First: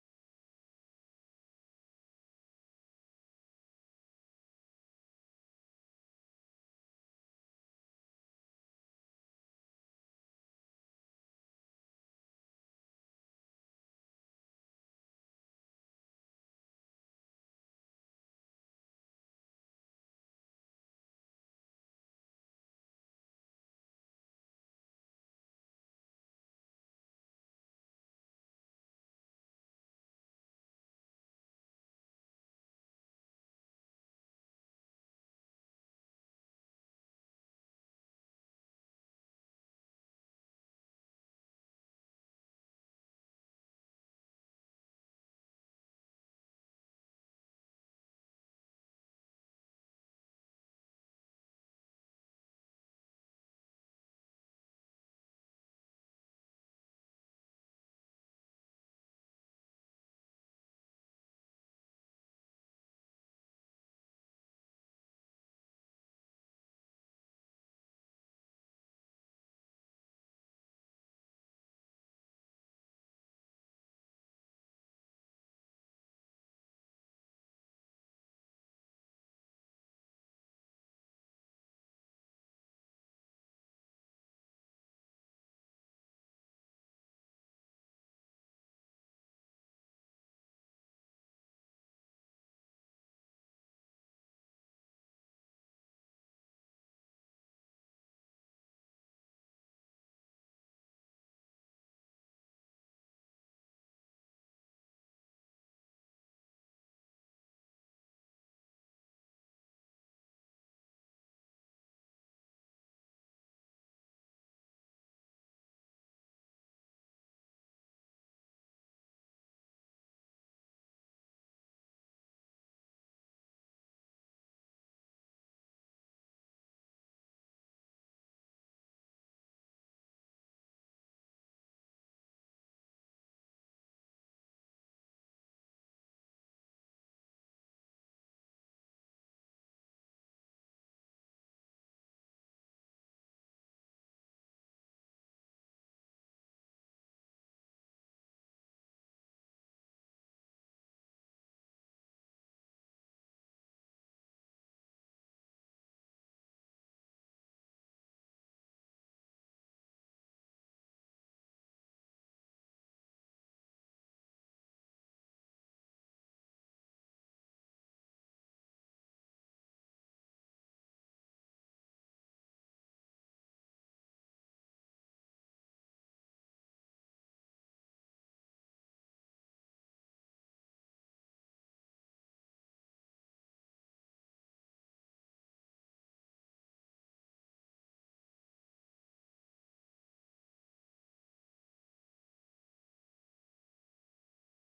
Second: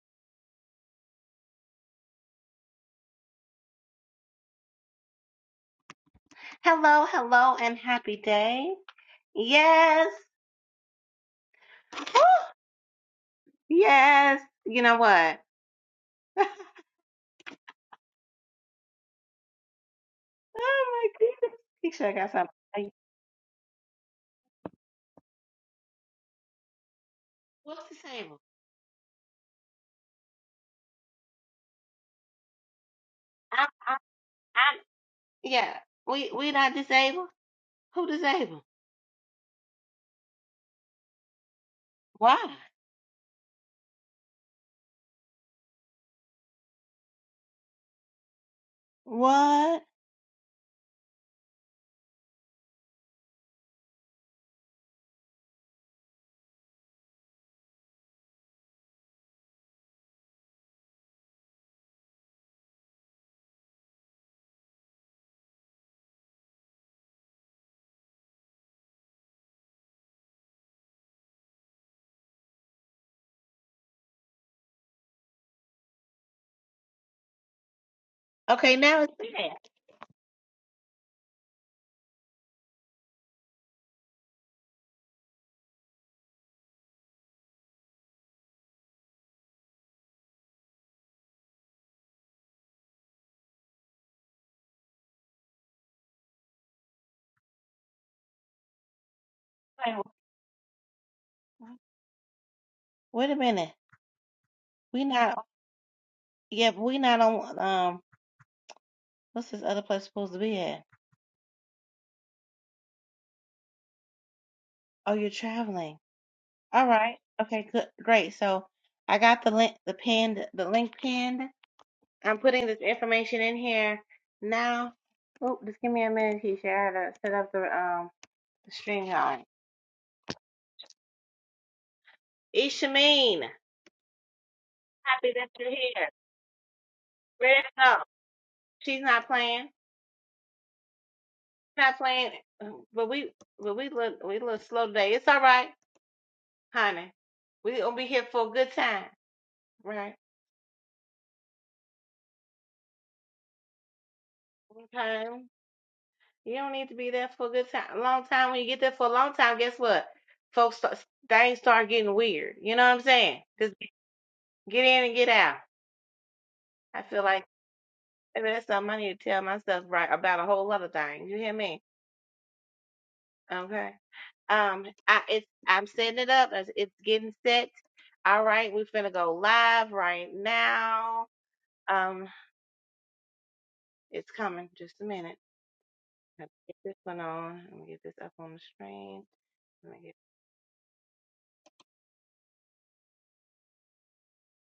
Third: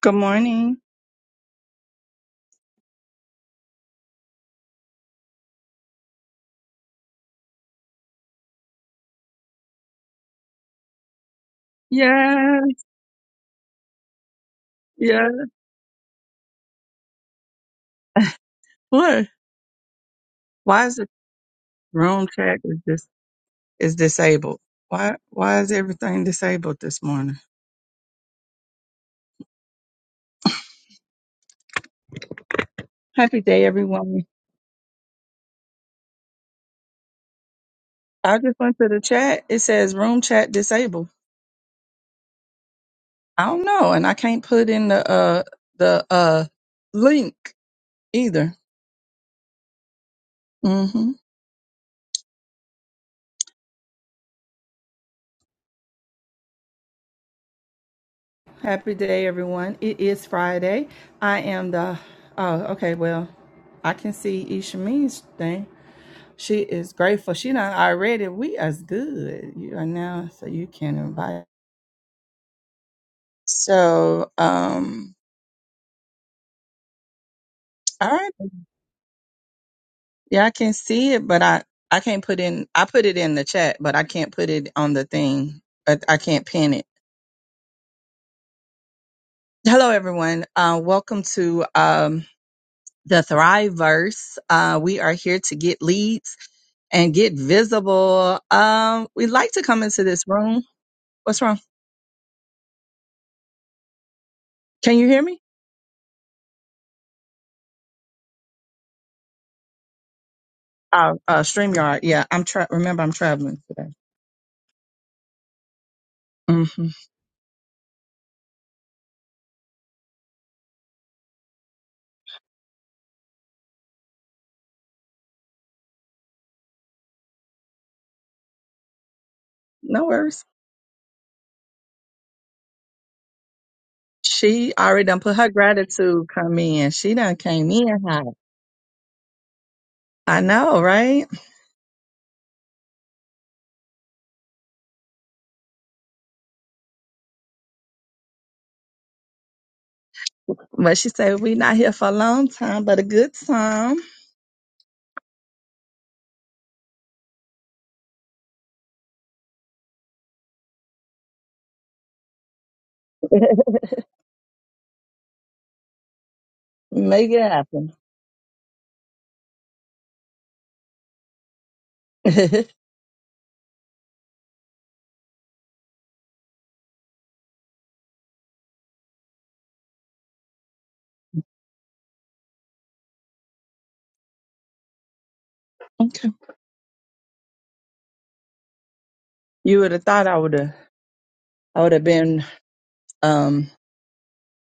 Good morning. Hello, hello, and happy day. Yes, Woo! Yeah, yes. You know yeah. what? oh What? Why is the my goodness, He sure room got something. chat to is tell dis is disabled? Why why is everything disabled this morning? What's disabled? Happy day, I, I, everyone. I, yeah, we we not disabled. Who I just disabled? went to the chat. It says room chat disabled. Why? I don't know, and I can't put in the uh the uh link either. What? Mm-hmm. Happy day, everyone. It is Friday. I am the. Oh, okay. Well, I can see Ishamin's thing. She is grateful. She done already. We as good. You are now, so you can invite. So, um, all right. Okay, now it's bad. Yeah, I can see it, but I I can't put in. I put it in the chat, but I can't put it on the thing. I, I can't pin it. Hello, everyone. Uh, welcome to um the Thriveverse. Uh, we are here to get leads and get visible. Um, we like to come into this room. What's wrong? Wait a minute. Can We you hear me? not. Yeah, but we not on. Um, what's this other place supposed to be at? Uh, uh, StreamYard. Yeah, I'm tra- remember I'm traveling today. Oh, you're traveling. hmm All right. Okay, good. Great. So I got the link, the pinned, the link pinned. I'm putting this information in here now. Oh, just give me a minute, Keisha. I gotta set up the um the string going. No worries. Ishameen, She already done happy put her that you're here. gratitude come in. She done Ready came to go. in hot. She's not playing. I know, right? Not playing. But we, but we look, we look slow today. It's all right, honey. We gonna be here for a good time, right? But she said we not here for a long time, but a good time. Okay. You don't need to be there for a good time. A long time. When you get there for a long time, guess what? Folks, start, things start getting weird. You know what I'm saying? Just get in and get out. I feel Make it like happen. maybe that's something I need to tell myself right about a whole other thing. You hear me? okay. Okay. Um, I it's I'm setting it up. It's, it's getting set. All right, we're finna go live right now. Um, it's coming. Just a minute. Let me Get this one on. Let me get this up on the screen. You would Let me have get thought I would have I would have been um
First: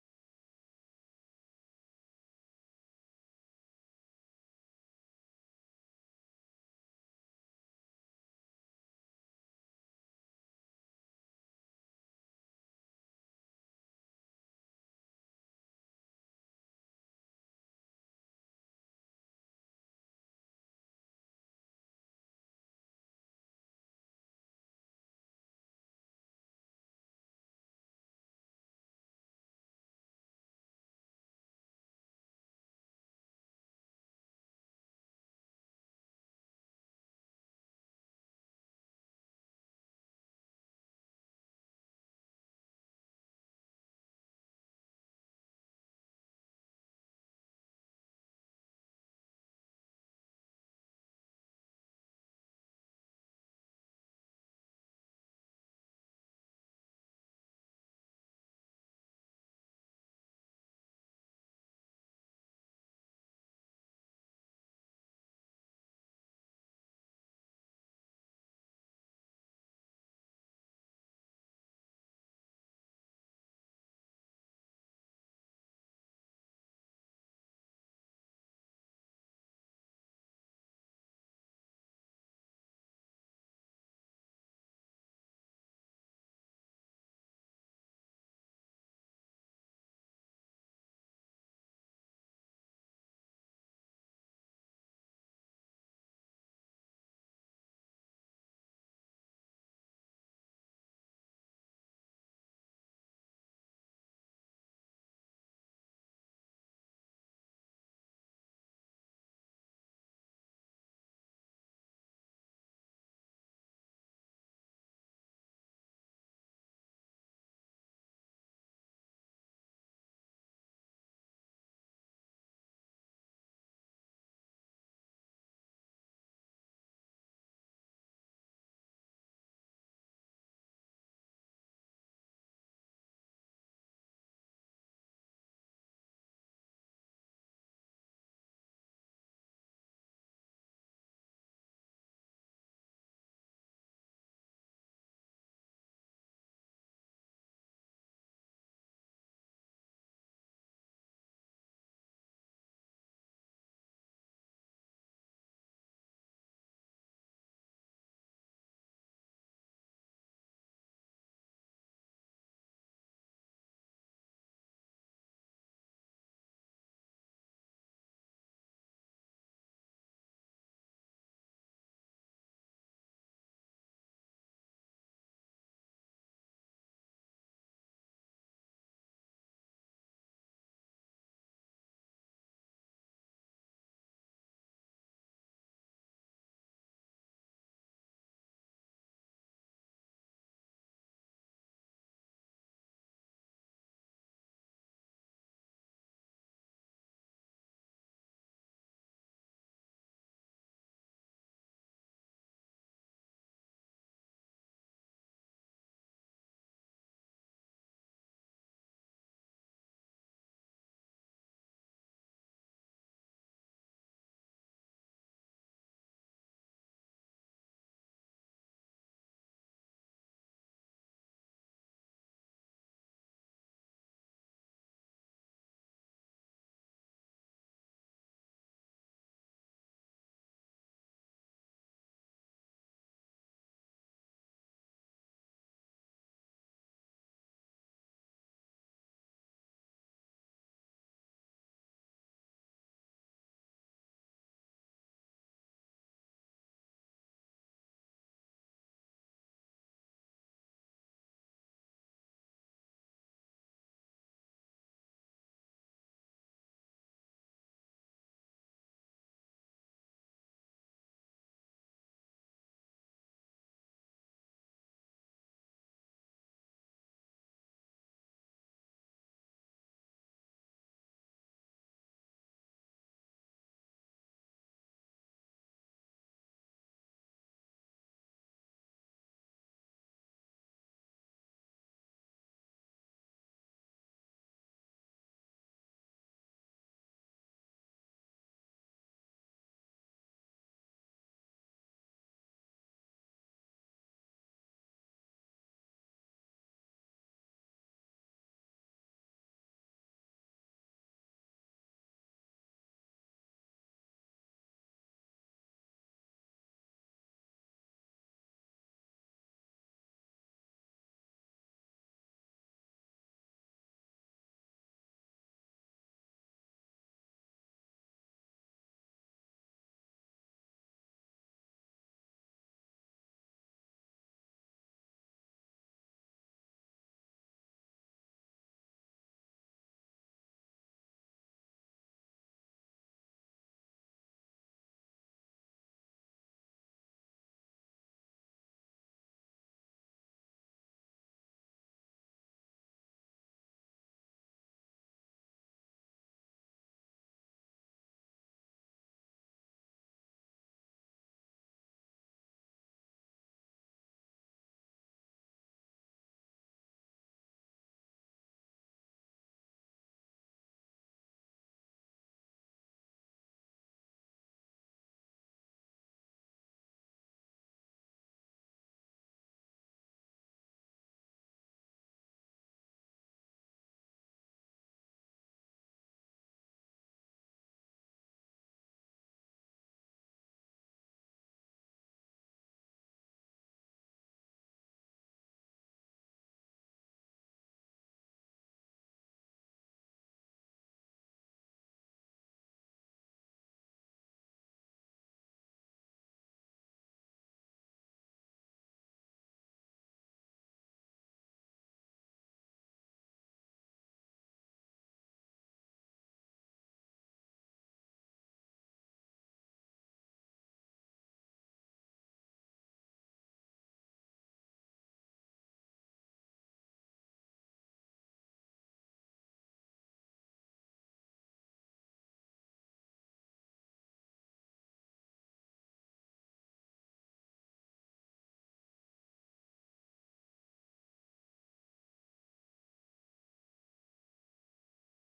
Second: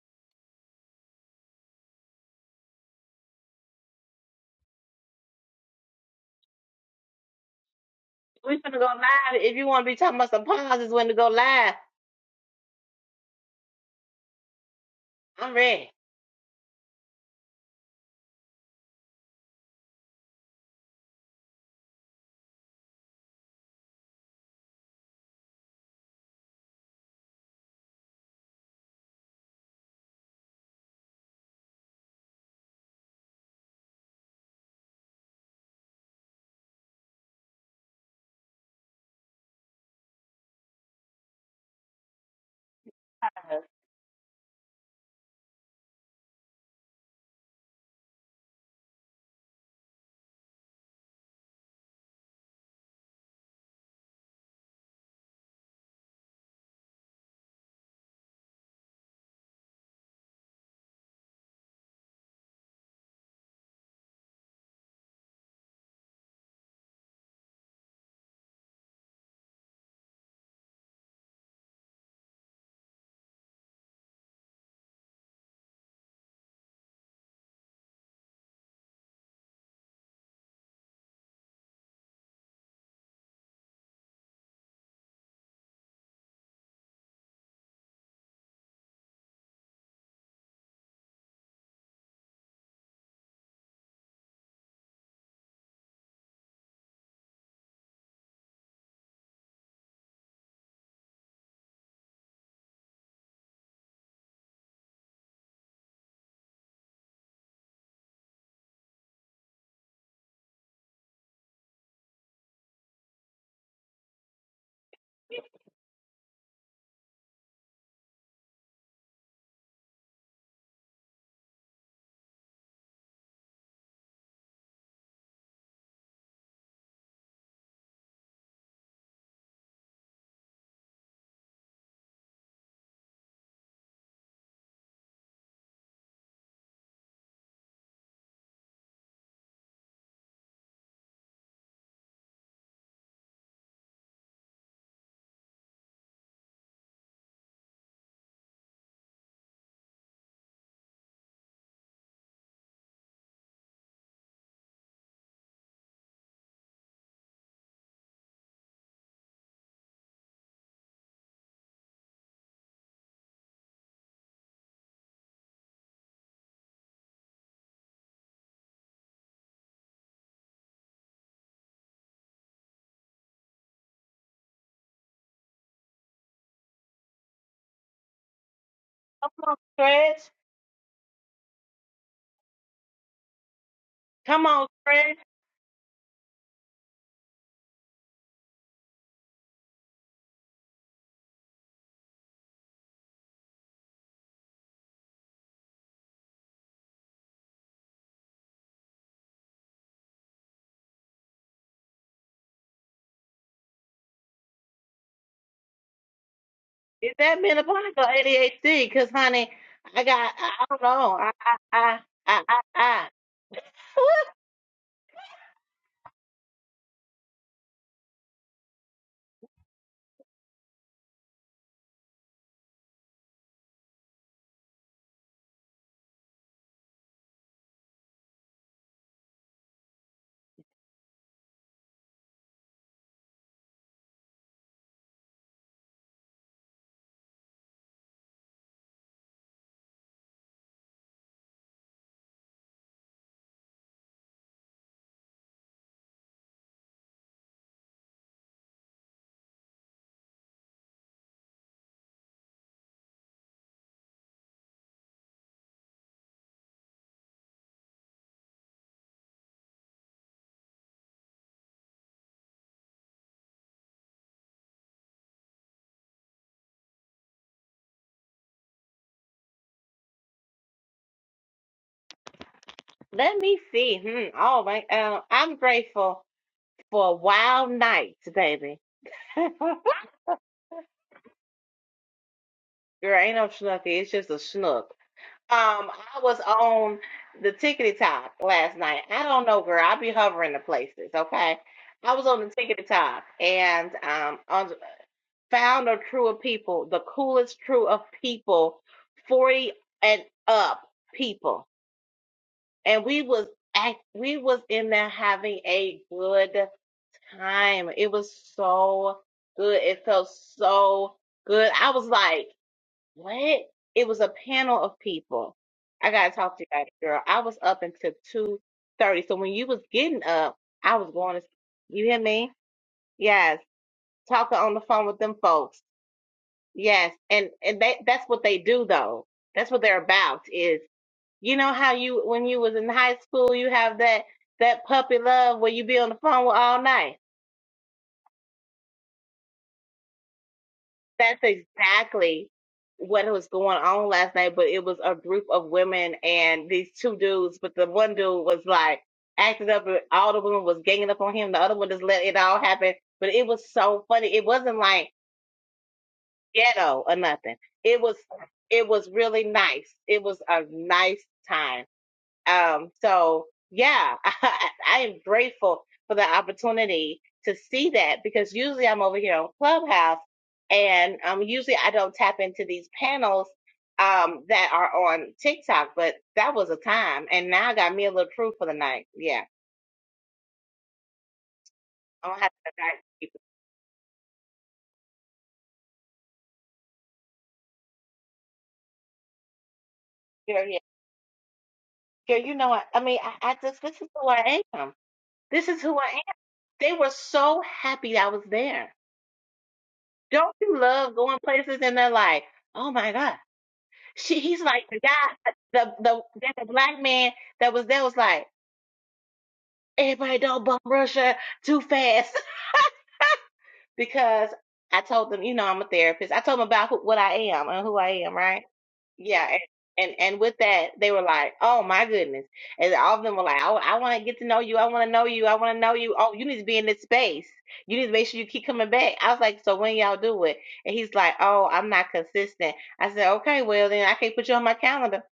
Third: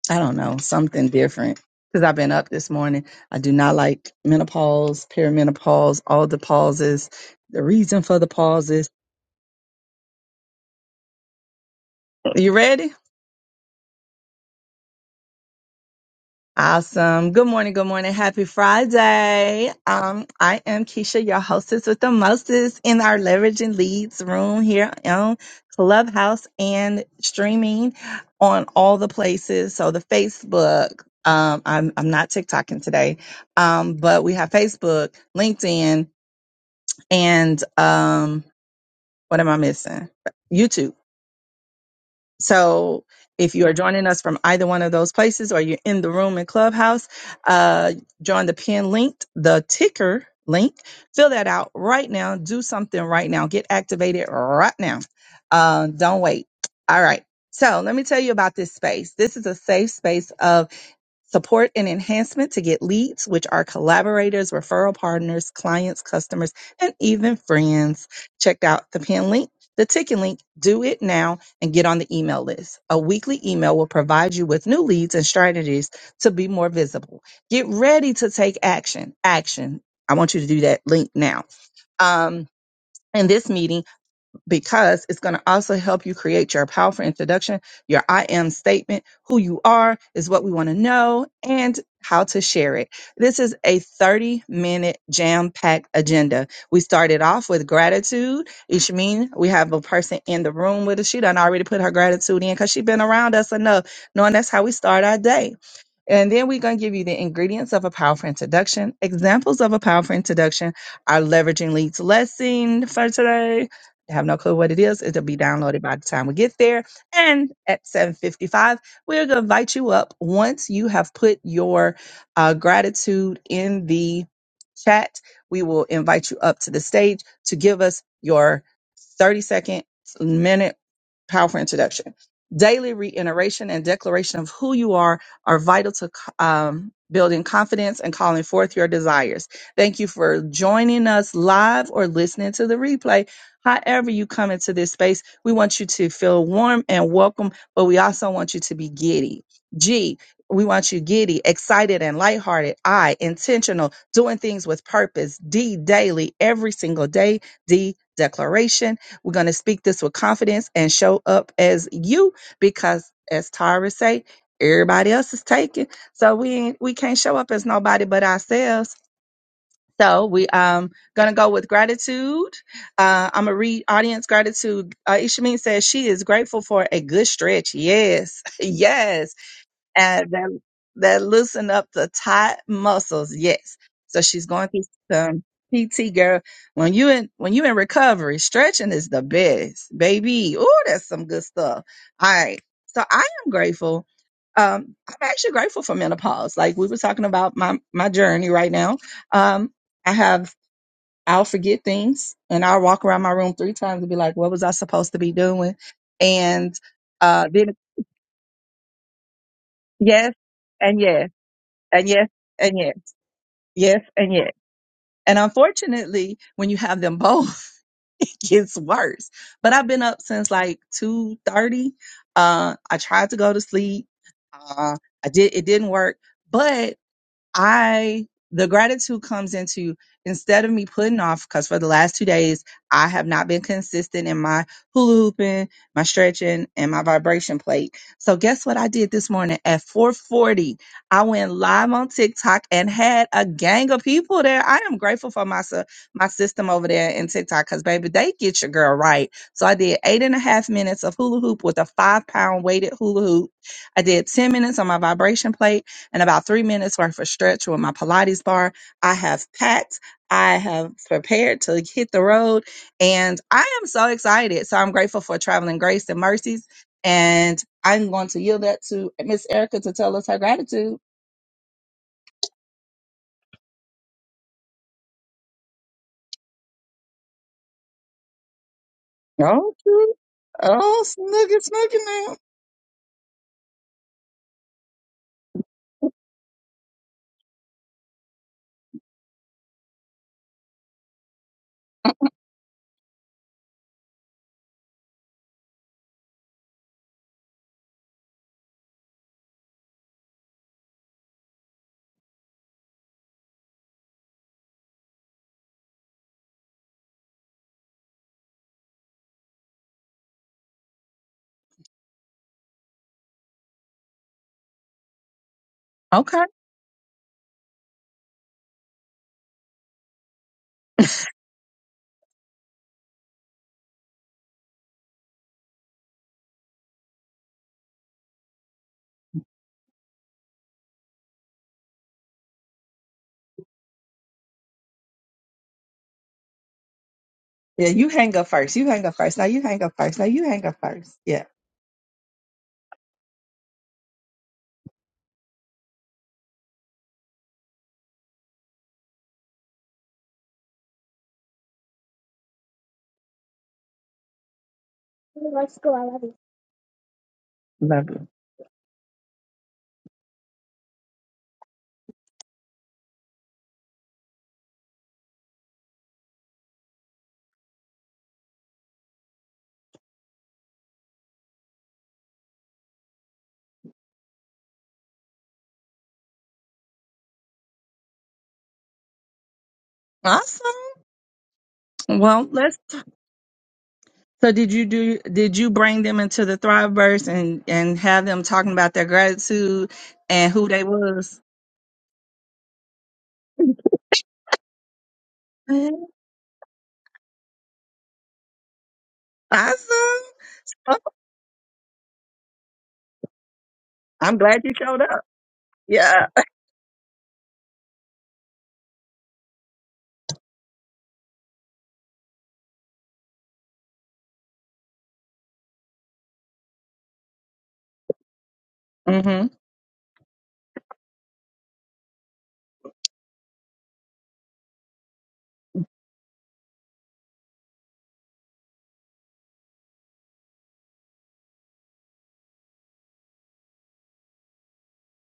I don't know, something different. Because I've been up this morning. I do not like menopause, perimenopause, all the pauses, the reason for the We finna go pauses. live. If you wanna be talking about some pauses when to go live, You ready? I'm ready. Awesome. Good morning. Good morning. Happy Friday. Um, I am Keisha, your hostess with the mostest in our leveraging leads room here on Clubhouse and streaming on all the places. So the Facebook, um, I'm, I'm not TikToking today. Um, but we have Facebook, LinkedIn, and, um, what am I missing? YouTube. So if you are joining us from either one of those places or you're in the room in Clubhouse, uh, join the pin link, the ticker link, fill that out right now. Do something right now. Get activated right now. Uh, don't wait. All right. So let me tell you about this space. This is a safe space of support and enhancement to get leads, which are collaborators, referral partners, clients, customers, and even friends. Check out the pin link, the ticket link, do it now, and get on the email list. A weekly email will provide you with new leads and strategies to be more visible. Get ready to take action. Action. I want you to do that link now. Um, in this meeting, because it's going to also help you create your powerful introduction, your I am statement, who you are is what we want to know, and how to share it. This is a 30 minute jam packed agenda. We started off with gratitude. Ishmin, we have a person in the room with us. She done already put her gratitude in because she's been around us enough, knowing that's how we start our day. And then we're going to give you the ingredients of a powerful introduction. Examples of a powerful introduction are leveraging leads lesson for today. I have no clue what it is. It'll be downloaded by the time we get there. And at 7:55, we're going to invite you up once you have put your uh, gratitude in the chat. We will invite you up to the stage to give us your 30 second, minute powerful introduction. Daily reiteration and declaration of who you are are vital to um, building confidence and calling forth your desires. Thank you for joining us live or listening to the replay. However, you come into this space, we want you to feel warm and welcome, but we also want you to be giddy. G, we want you giddy, excited, and lighthearted. I, intentional, doing things with purpose. D, daily, every single day. D, declaration we're going to speak this with confidence and show up as you because as Tara say, everybody else is taken. So we ain't, we can't show up as nobody but ourselves. So we um gonna go with gratitude. Uh, I'm gonna read audience gratitude. Uh, Ishameen says she is grateful for a good stretch. Yes, yes Come on, Stretch. and that, that loosen up the tight muscles. Yes. So Come she's on, going to get Stretch. some PT, girl. When you in when you in recovery, stretching is the best, baby. Oh, that's some good stuff. All right. So I am grateful. Um, I'm actually grateful for menopause. Like we were talking about my my journey right now. Um, I have I'll forget things and I'll walk around my room three times and be like, what was I supposed to be doing? And Is that uh then menopause or ADHD? Cause honey, I got yes I, I don't and know. yes. I I I and yes, I I. and yes, I. yes, and yes. And unfortunately, when you have them both, it gets worse. But I've been up since like two thirty. Uh, I tried to go to sleep. Uh, I did. It didn't work, but I the gratitude comes into instead of me putting off because for the last two days I have not been consistent in my hula hooping, my stretching, and my vibration plate. So guess what I did this morning at 4:40? I went live on TikTok and had a gang of people there. I am grateful for my sis- my system over there in TikTok because baby, they get your girl right. So I did eight and a half minutes of hula hoop with a five pound weighted hula hoop. I did 10 minutes on my vibration plate and about three minutes worth of stretch with my Pilates bar. I have packed, I have prepared to hit the road, and I am so excited. So I'm grateful for traveling grace and mercies. And I'm going to yield that to Miss Erica to tell us her gratitude. Let me see. Hmm. Oh my. Um. I'm grateful for wild nights, baby. Okay. Oh, snugget, snugget now. Girl, ain't no schnucky. It's just a schnook. Um, I was on the tickety top last night. I don't know, girl. I be hovering the places, okay? I was on the tickety top and um on found a crew of people, the coolest crew of people, 40 and up people. And we was act we was in there having a good time. It was so good. It felt so good. I was like what? It was a panel of people. I gotta Okay. talk to you about it, girl. I was up until two thirty. So when you was getting up, I was going to. You hear me? Yes. Talking on the phone with them folks. Yes. And and they that's what they do though. That's what they're about. Is you know how you when you was in high school you have that that puppy love where you be on the phone with all night. Yeah, you hang up first. You hang up first. Now you hang up first. Now you hang up first. That's Yeah, exactly what was going on last night, but it was a group of women and these two dudes, but the one dude was like acting up and all the women was ganging up on him. The other one just let it all happen. But it was so funny. It wasn't like ghetto or nothing. It love was you. it was really nice. It was a nice time. Um, so yeah, I, I am grateful for the opportunity to see that because usually I'm over here on Clubhouse and um, usually I don't tap into these panels um, that are on TikTok, but that was a time. And now I got me a little proof for the night. Yeah. Awesome. I'm gonna Well, have to let's invite people. So did you do did you bring them into the Thriveverse and and have them talking about their gratitude and Girl, who yeah. they was? Girl, you know what? I mean, I, I just, this is who I am. This is who I Mhm. am. They were so happy I was there. Awesome. Don't you Oh, love going places and they're like, Oh my God. I'm She he's glad you like showed the up. guy the the Yeah. that the black man that was there was like, everybody don't bum rush her too fast because I told them, you know, I'm a therapist. I told them about who, what I am and who I am, right? Yeah, Mhm. and, and and with that, they were like, "Oh my goodness!" And all of them were like, "I, I want to get to know you. I want to know you. I want to know you. Oh, you need to be in this space. You need to make sure you keep coming back." I was like, "So when y'all do it?" And he's like, "Oh, I'm not consistent." I said, "Okay, well then I can't put you on my calendar."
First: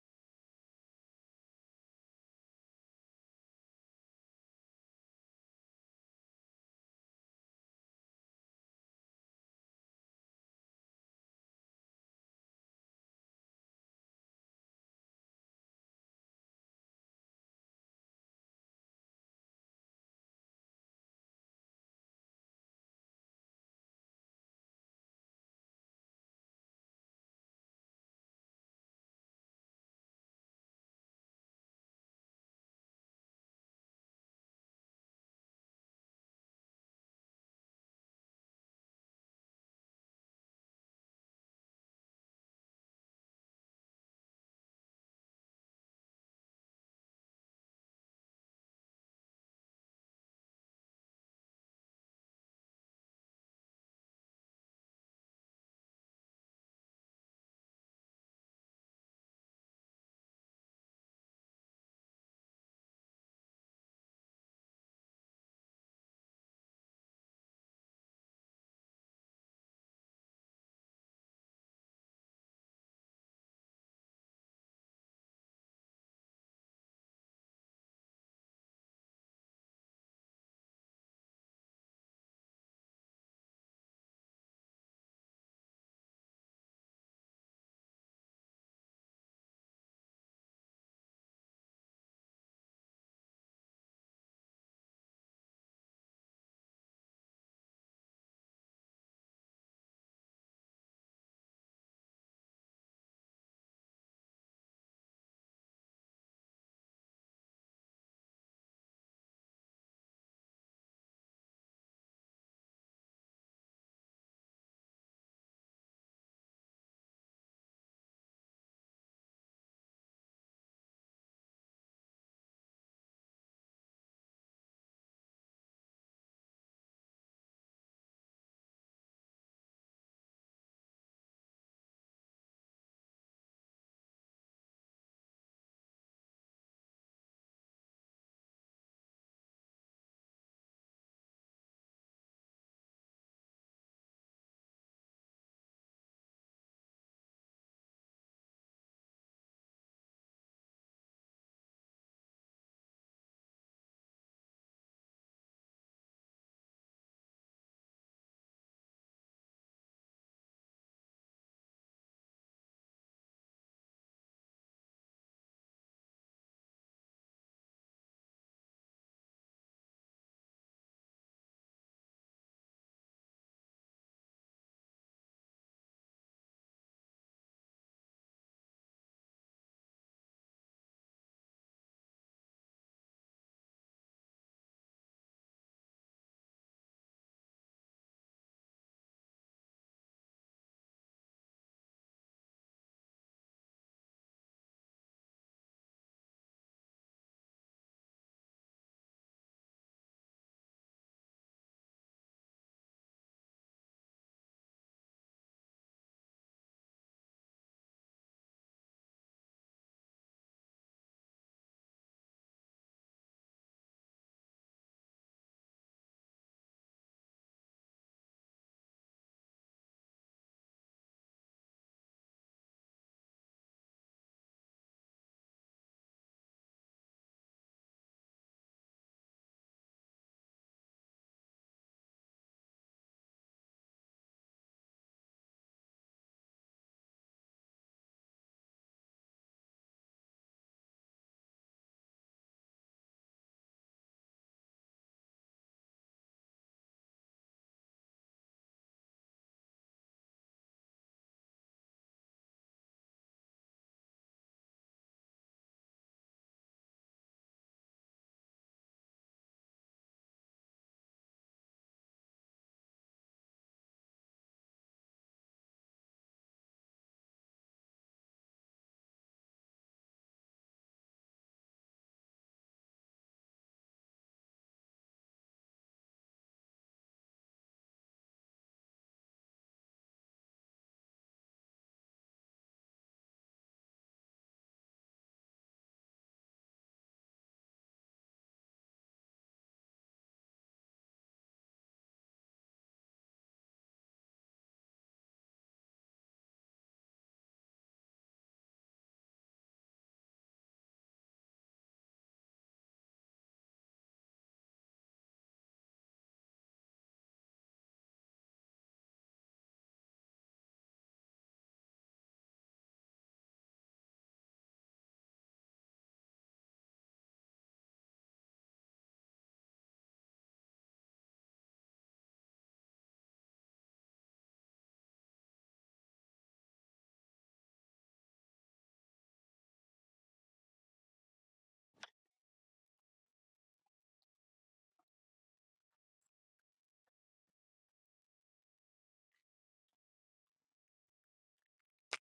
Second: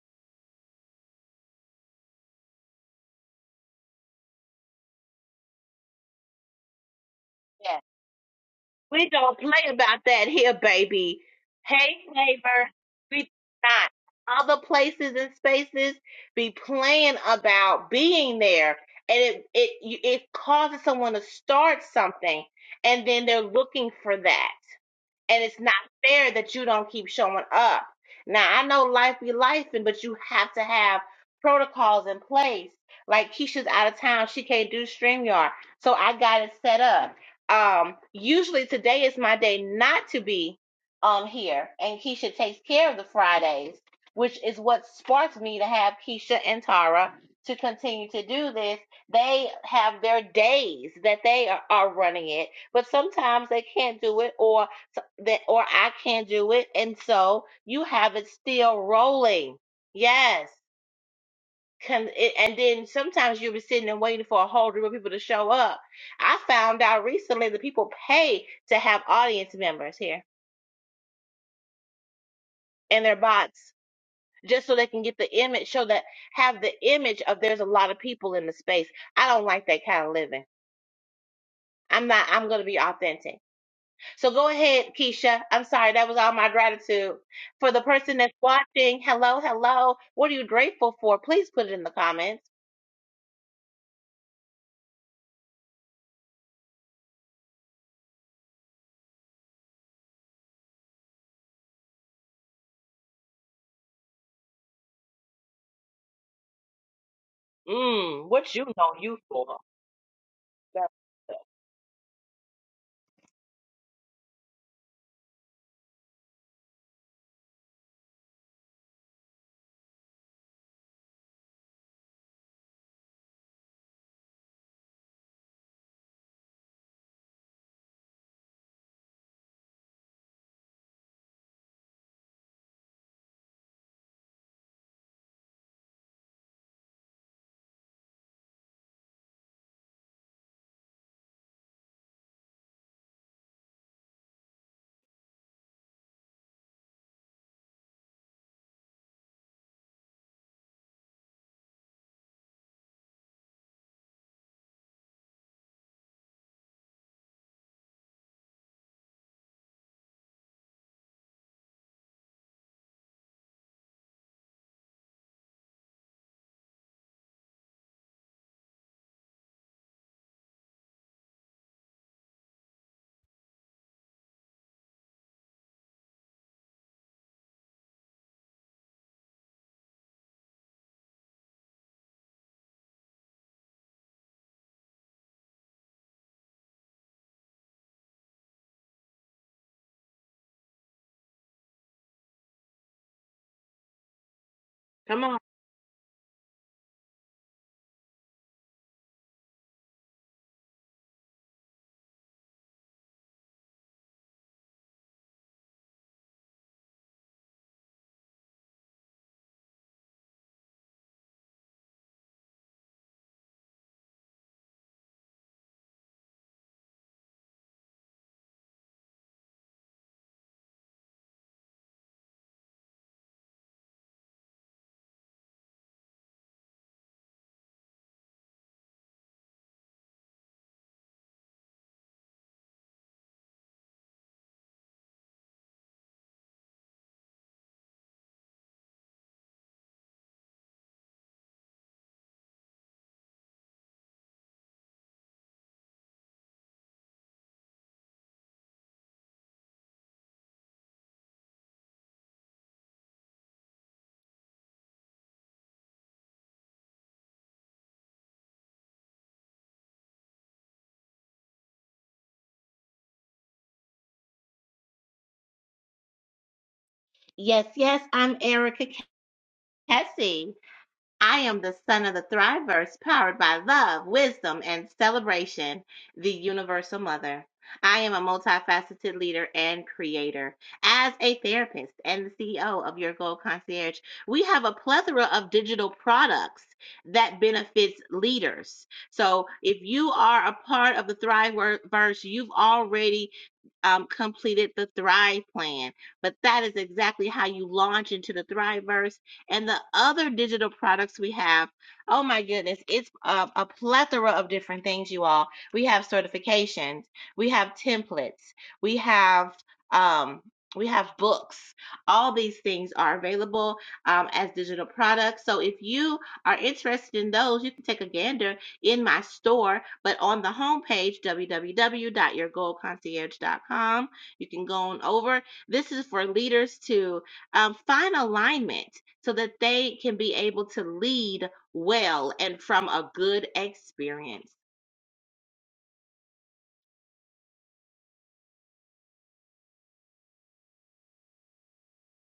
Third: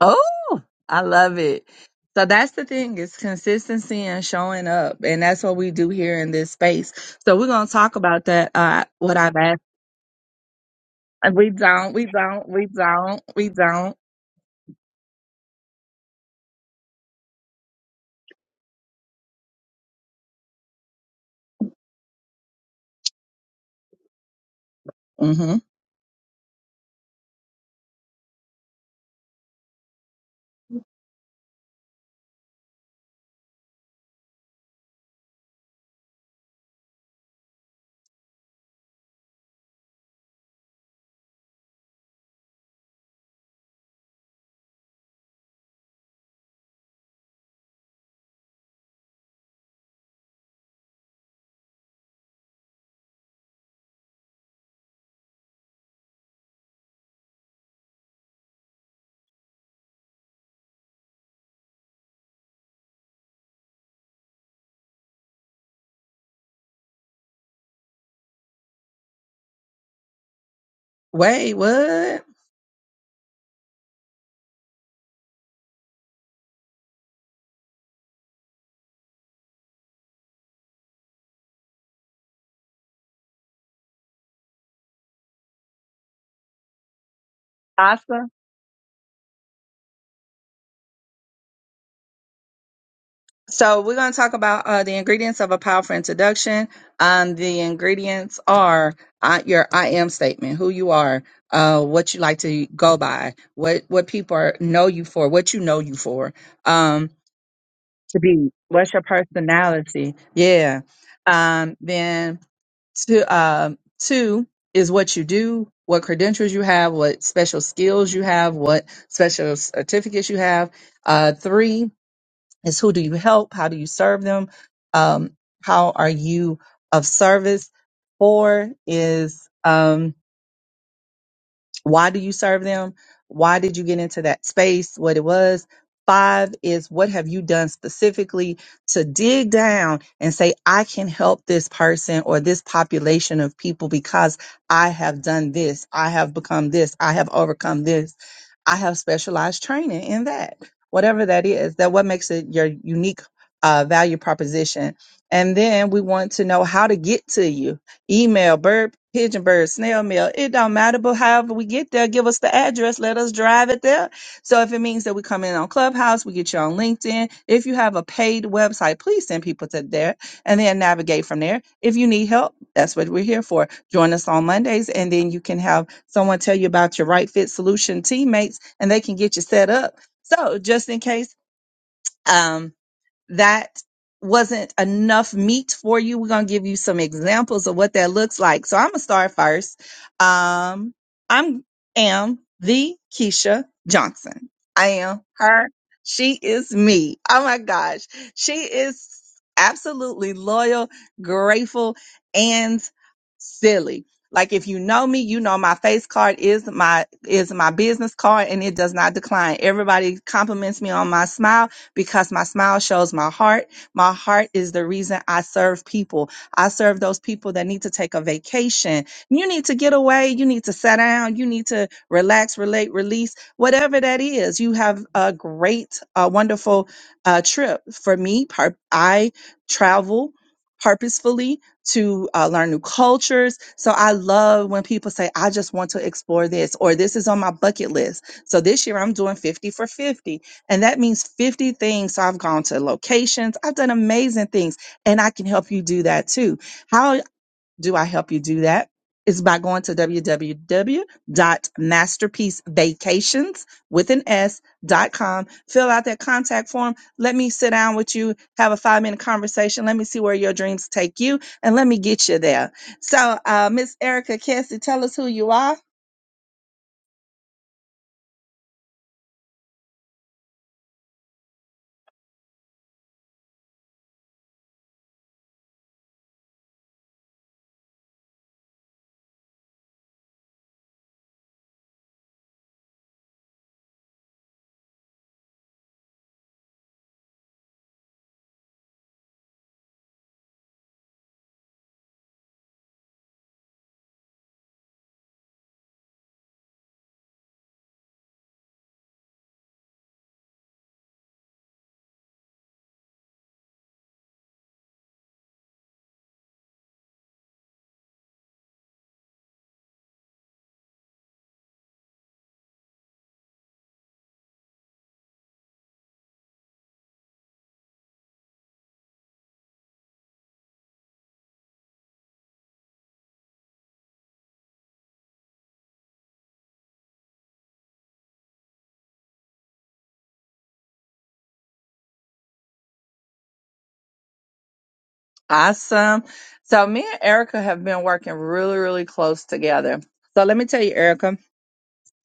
Oh, I love it. So that's the thing is consistency and showing up and that's what we do here in this space. So we're going to talk about that uh We what I've don't asked. play about that here, baby. And We don't, Hey, we don't, we Flavor, don't, we do we don't. not. Other places and spaces be playing about being there, and it it you- it causes someone to start something, and then they're looking for that and Mhm. it's not fair that you don't keep showing up. Now I know life be lifing, but you have to have protocols in place. Like Keisha's out of town, she can't do StreamYard, so I got it set up. Um, usually today is my day not to be on here, and Keisha takes care of the Fridays, which is what sparked me to have Keisha and Tara to continue to do this. They have their days that they are, are running it, but sometimes they can't do it or so that or I can't do it, and so you have it still rolling. Yes. Con- it- and then sometimes you'll be sitting and waiting for a whole group of people to show up. I found out recently that people pay to have audience members here Wait, what? in their bots just so they can get the image, show that have the image of there's a lot of people in the space. I don't like that kind of living. I'm not. I'm going to be authentic. So go ahead, Keisha. I'm sorry, that was all my gratitude. For the person Awesome. that's watching, hello, hello. What are you grateful for? Please put it in the comments. So we're going to talk about uh, the ingredients of a powerful introduction. Um, the ingredients are uh, your I am statement, who you are, uh, what you like to go by, what what people are, know you for, what you know you for. Um, to Mm, be what you what's know your you for. personality? Yeah. That's- Um, then to um two is what you do, what credentials you have, what special skills you have, what special certificates you have. Uh, three is who do you help? How do you serve them? Um, how are you of service? Four is um, why do you serve them why did you get into that space what it was five is what have you done specifically to dig down and say i can help this person or this population of people because i have done this i have become this i have overcome this i have specialized training in that whatever that is that what makes it your unique uh, value proposition and then we want to know how to get to you email, bird, pigeon bird, snail mail. It don't matter, but however we get there, give us the address, let us drive it there. So if it means that we come in on Clubhouse, we get you on LinkedIn. If you have a paid website, please send people to there and then navigate from there. If you need help, that's what we're here for. Join us on Mondays and then you can have someone tell you about your right fit solution teammates and they can get you set up. So just in case, um, that wasn't enough meat for you. We're going to give you some examples of what that looks like. So I'm going to start first. Um, I'm am the Keisha Johnson. I am Come on. her. She is me. Oh my gosh. She is absolutely loyal, grateful, and silly. Like if you know me, you know my face card is my is my business card and it does not decline. Everybody compliments me on my smile because my smile shows my heart. My heart is the reason I serve people. I serve those people that need to take a vacation. You need to get away. You need to sit down. You need to relax, relate, release, whatever that is. You have a great, uh, wonderful uh, trip. For me, pur- I travel purposefully to uh, learn new cultures. So I love when people say, I just want to explore this, or this is on my bucket list. So this year I'm doing 50 for 50. And that means 50 things. So I've gone to locations, I've done amazing things, and I can help you do that too. How do I help you do that? It's by going to www.masterpiecevacations with an S dot com. Fill out that contact form. Let me sit down with you, have a five minute conversation. Let me see where your dreams take you, and let me get you there. So, uh, Miss Erica Kessie, tell us who you are Yes, yes, I'm Erica Cassie. I am the son of the Thriverse, powered by love, wisdom, and celebration, the Universal Mother. I am a multifaceted leader and creator. As a therapist and the CEO of Your Gold Concierge, we have a plethora of digital products that benefits leaders. So if you are a part of the Thriverse, you've already um, completed the Thrive Plan. But that is exactly how you launch into the Thriveverse and the other digital products we have. Oh my goodness, it's a, a plethora of different things, you all. We have certifications, we have templates, we have um, we have books. All these things are available um, as digital products. So if you are interested in those, you can take a gander in my store. But on the homepage, www.yourgoldconcierge.com, you can go on over. This is for leaders to um, find alignment so that they can be able to lead well and from a good experience. Awesome. So me and Erica have been working really, really close together. So let me tell you, Erica.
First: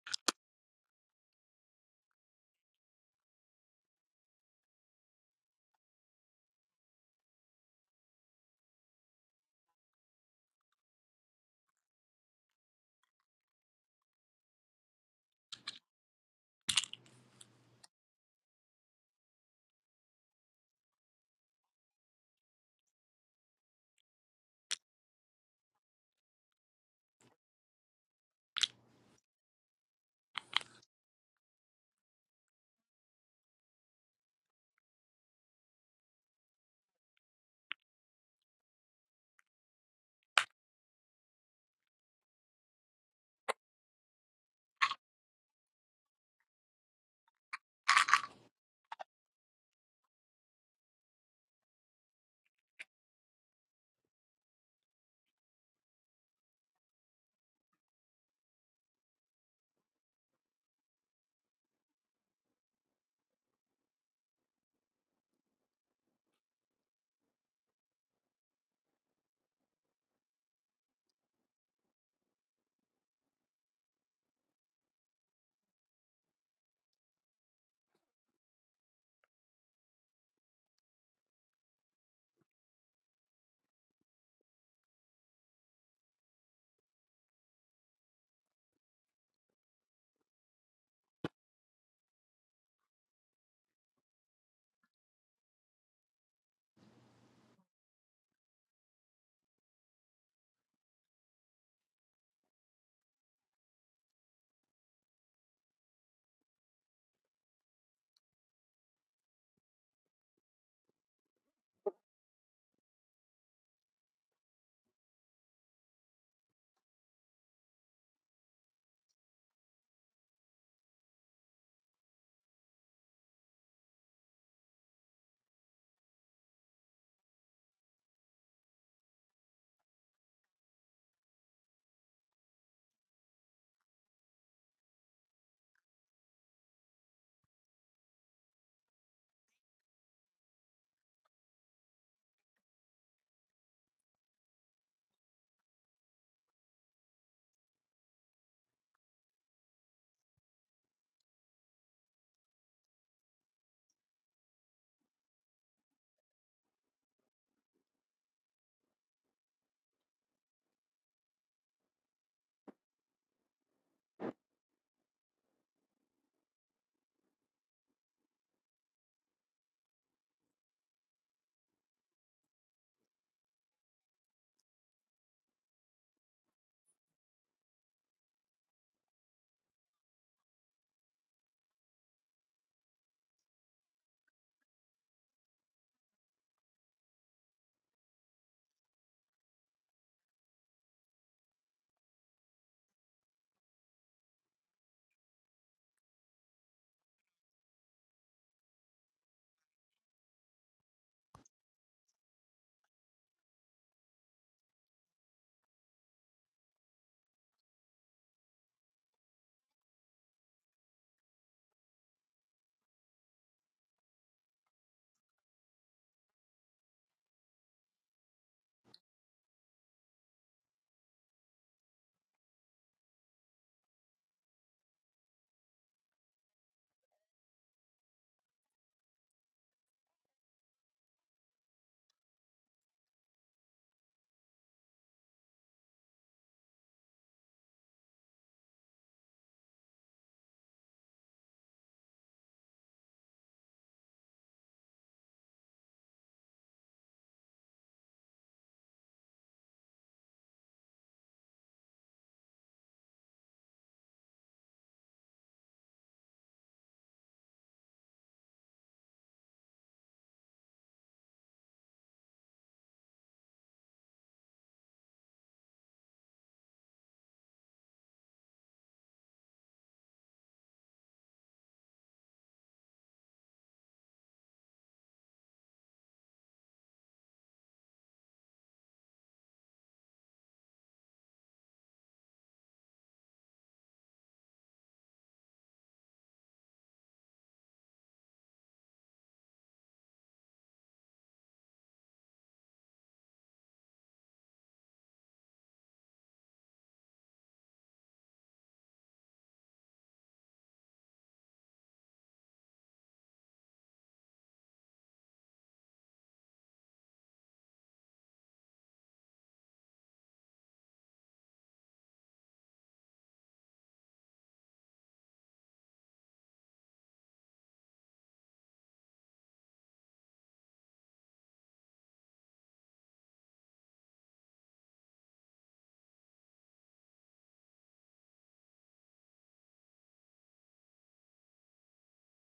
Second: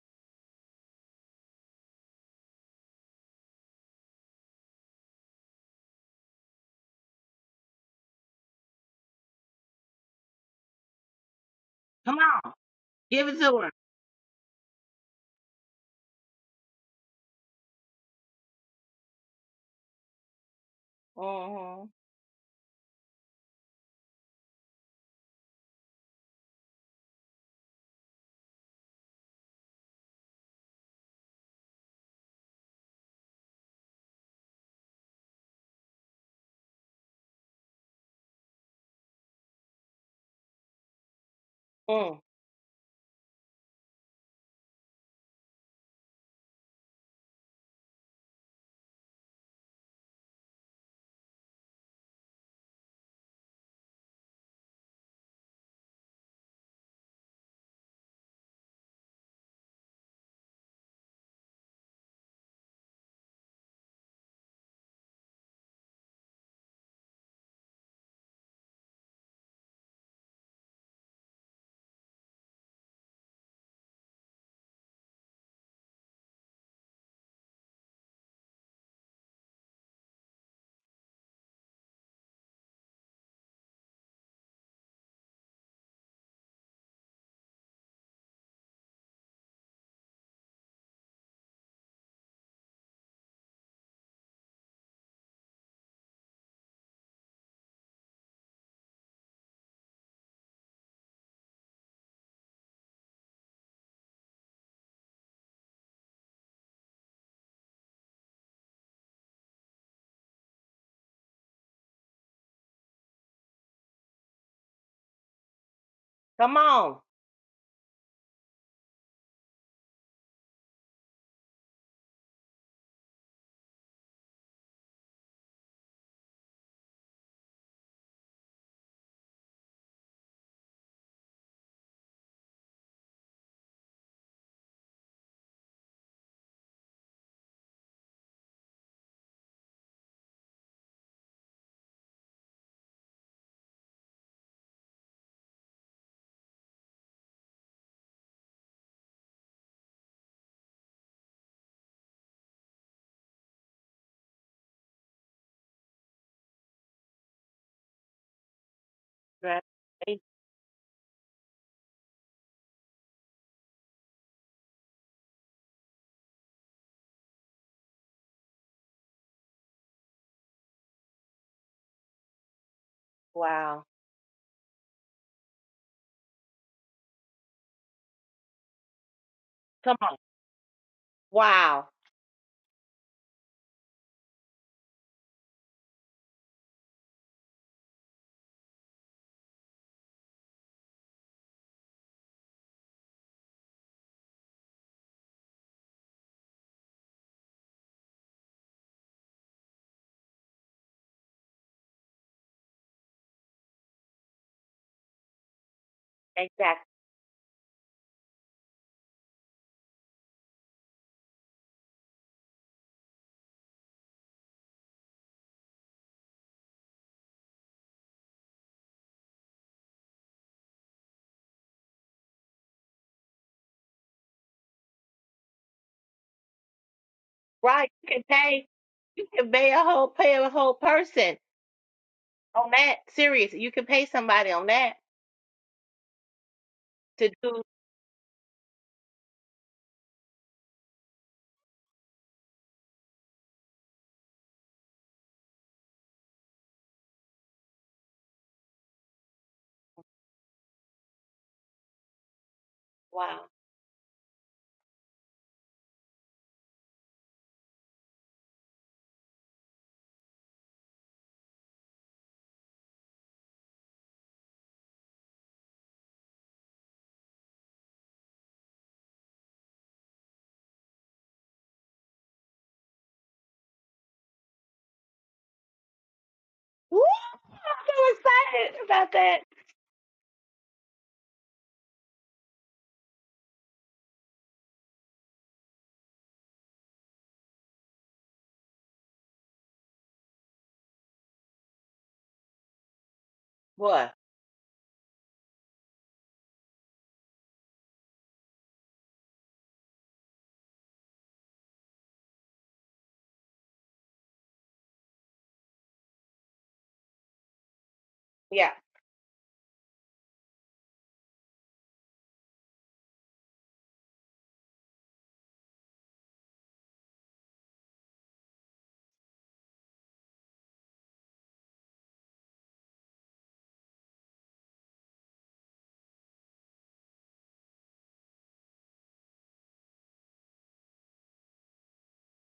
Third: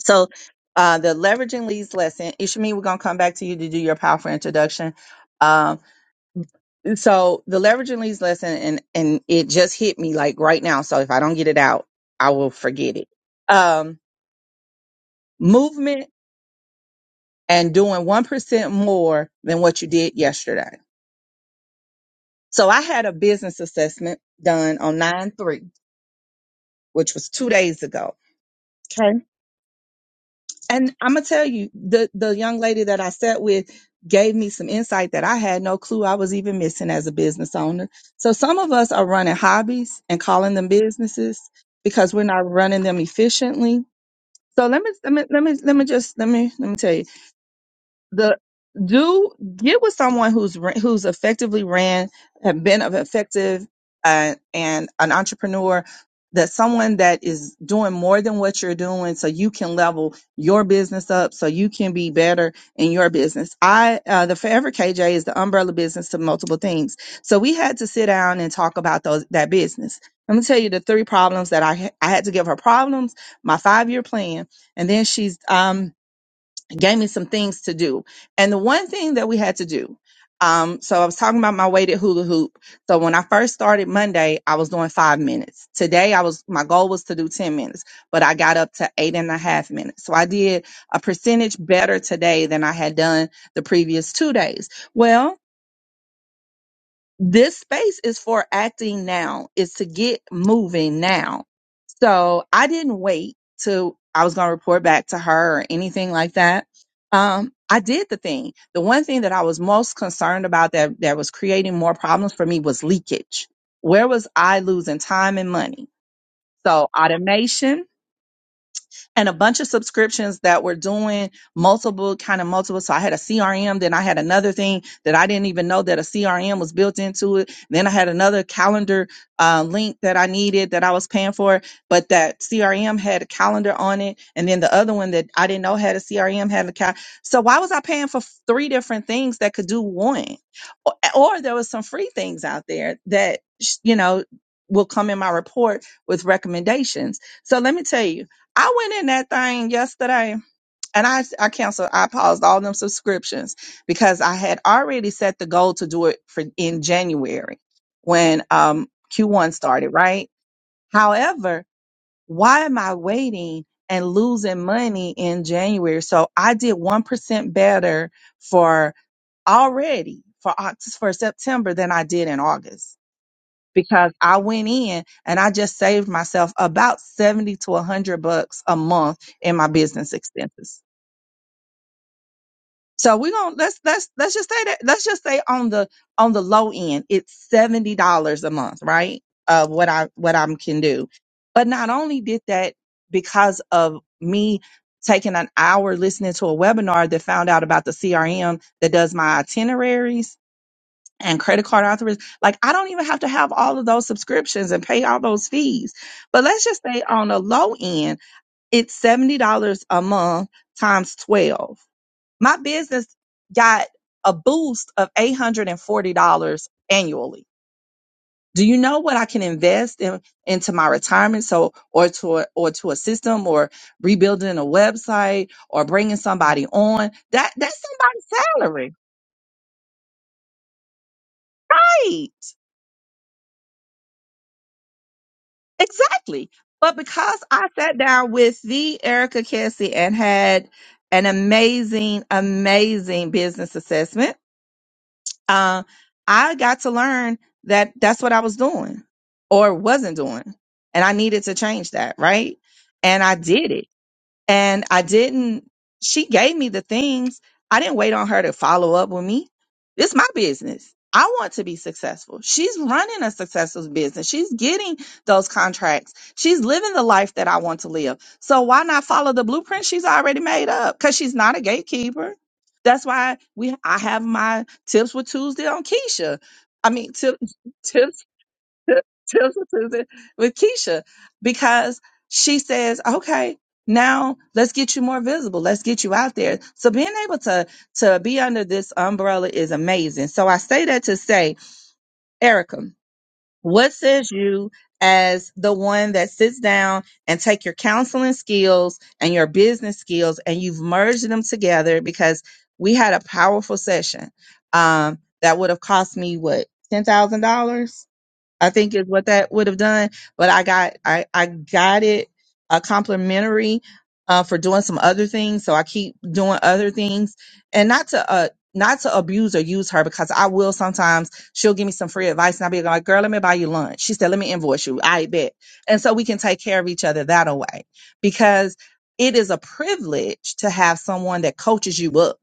So uh, the leveraging leads lesson, Ishmi, we're gonna come back to you to do your powerful introduction. Um, so the leveraging leads lesson, and and it just hit me like right now. So if I don't get it out, Come I will on, forget it. give it to her. Um, movement and doing one percent more than what you did yesterday. Mhm. So I had a business assessment done on nine three, which was two days ago. Okay and I'm gonna tell you, the the young lady that I sat with gave me some insight that I had no clue I was even missing as a business owner. So some of us are running hobbies and calling them businesses because Mm. we're not running them efficiently. So let me let me let me let me just let me let me tell you the do get with someone who's ra- who's effectively ran have been of effective uh, and an entrepreneur that someone that is doing more than what you're doing so you can level your business up so you can be better in your business i uh, the forever kj is the umbrella business to multiple things so we had to sit down and talk about those that business let me tell you the three problems that i ha- i had to give her problems my five year plan and then she's um gave me some things to do. And the one thing that we had to do, um, so I was talking about my weighted hula hoop. So when I first started Monday, I was doing five minutes. Today, I was my goal was to do ten minutes, but I got up to eight and a half minutes. So I did a percentage better today than I had done the previous two days. Well, this space is for acting now is to get moving now so i didn't wait till i was going to report back to her or anything like that um, i did the thing the one thing that i was most concerned about that that was creating more problems for me was leakage where was i losing time and money Come so on. automation and a bunch of subscriptions that were doing multiple kind of multiple. So I had a CRM, then I had another thing that I didn't even know that a CRM was built into it. Then I had another calendar uh, link that I needed that I was paying for, but that CRM had a calendar on it, and then the other one that I didn't know had a CRM had a cal. So why was I paying for f- three different things that could do one? Or, or there was some free things out there that sh- you know will come in my report with recommendations. So let me tell you I went in that thing yesterday and I, I canceled, I paused all them subscriptions because I had already set the goal to do it for in January when um, Q1 Right. started, right? However, why am I waiting and losing money in January? So I did 1% better for already for Oct- for September than I did in August Wow. because I went in and I just saved myself about 70 to 100 bucks a month in my Come business on. expenses. Wow. So we're going to let's let's let's just say that let's just say on the on the low end it's $70 a month, right? Of what I what I can do. But not only did that because of me taking an hour listening to a webinar that found out about the CRM that does my itineraries and credit card authorization. Like I don't even have to have all of those subscriptions and pay all those fees. But let's just Exactly. say on the low end, it's seventy dollars a month times twelve. My business got a boost of eight hundred and forty dollars annually. Do you know what I can invest in into my retirement? So, or to a, or to a system, or rebuilding a website, or bringing somebody on that that's Right. You can somebody's pay, salary. you can pay a whole pay a whole person right? on that. Serious. You can pay somebody on that Exactly. But to because do I sat down with the Erica Kessie and had an amazing, amazing business assessment, uh, I got to learn that that's what I was doing or wasn't doing. And I needed to change that, right? And I Wow. did it and I didn't. She gave me the things. I didn't wait on her to follow up with me. It's my business. I want to be successful. She's running a successful business. She's getting those contracts. She's living the life that I want to live. So why not follow the blueprint she's already made up? Because she's not a gatekeeper. That's why we I have my tips with Tuesday on Keisha. I Woo! mean, tip, I'm so tips excited about that. Tips with Tuesday with Keisha because she says, okay, now let's get you more visible. Let's get you out there. So being able to to be under this umbrella is amazing. So I say that to say, Erica, what What? says you as the one that sits down and take your counseling skills and your business skills and you've merged them together because we had a powerful session um, that would have cost me what ten thousand dollars I Yeah. think is what that would have done. But I got I I got it a complimentary uh, for doing some other things. So I keep doing other things and not to uh not to abuse or use her because I will sometimes she'll give me some free advice and I'll be like, girl, let me buy you lunch. She said, let me invoice you. I bet. And so we can take care of each other that way because it is a privilege to have someone that coaches you up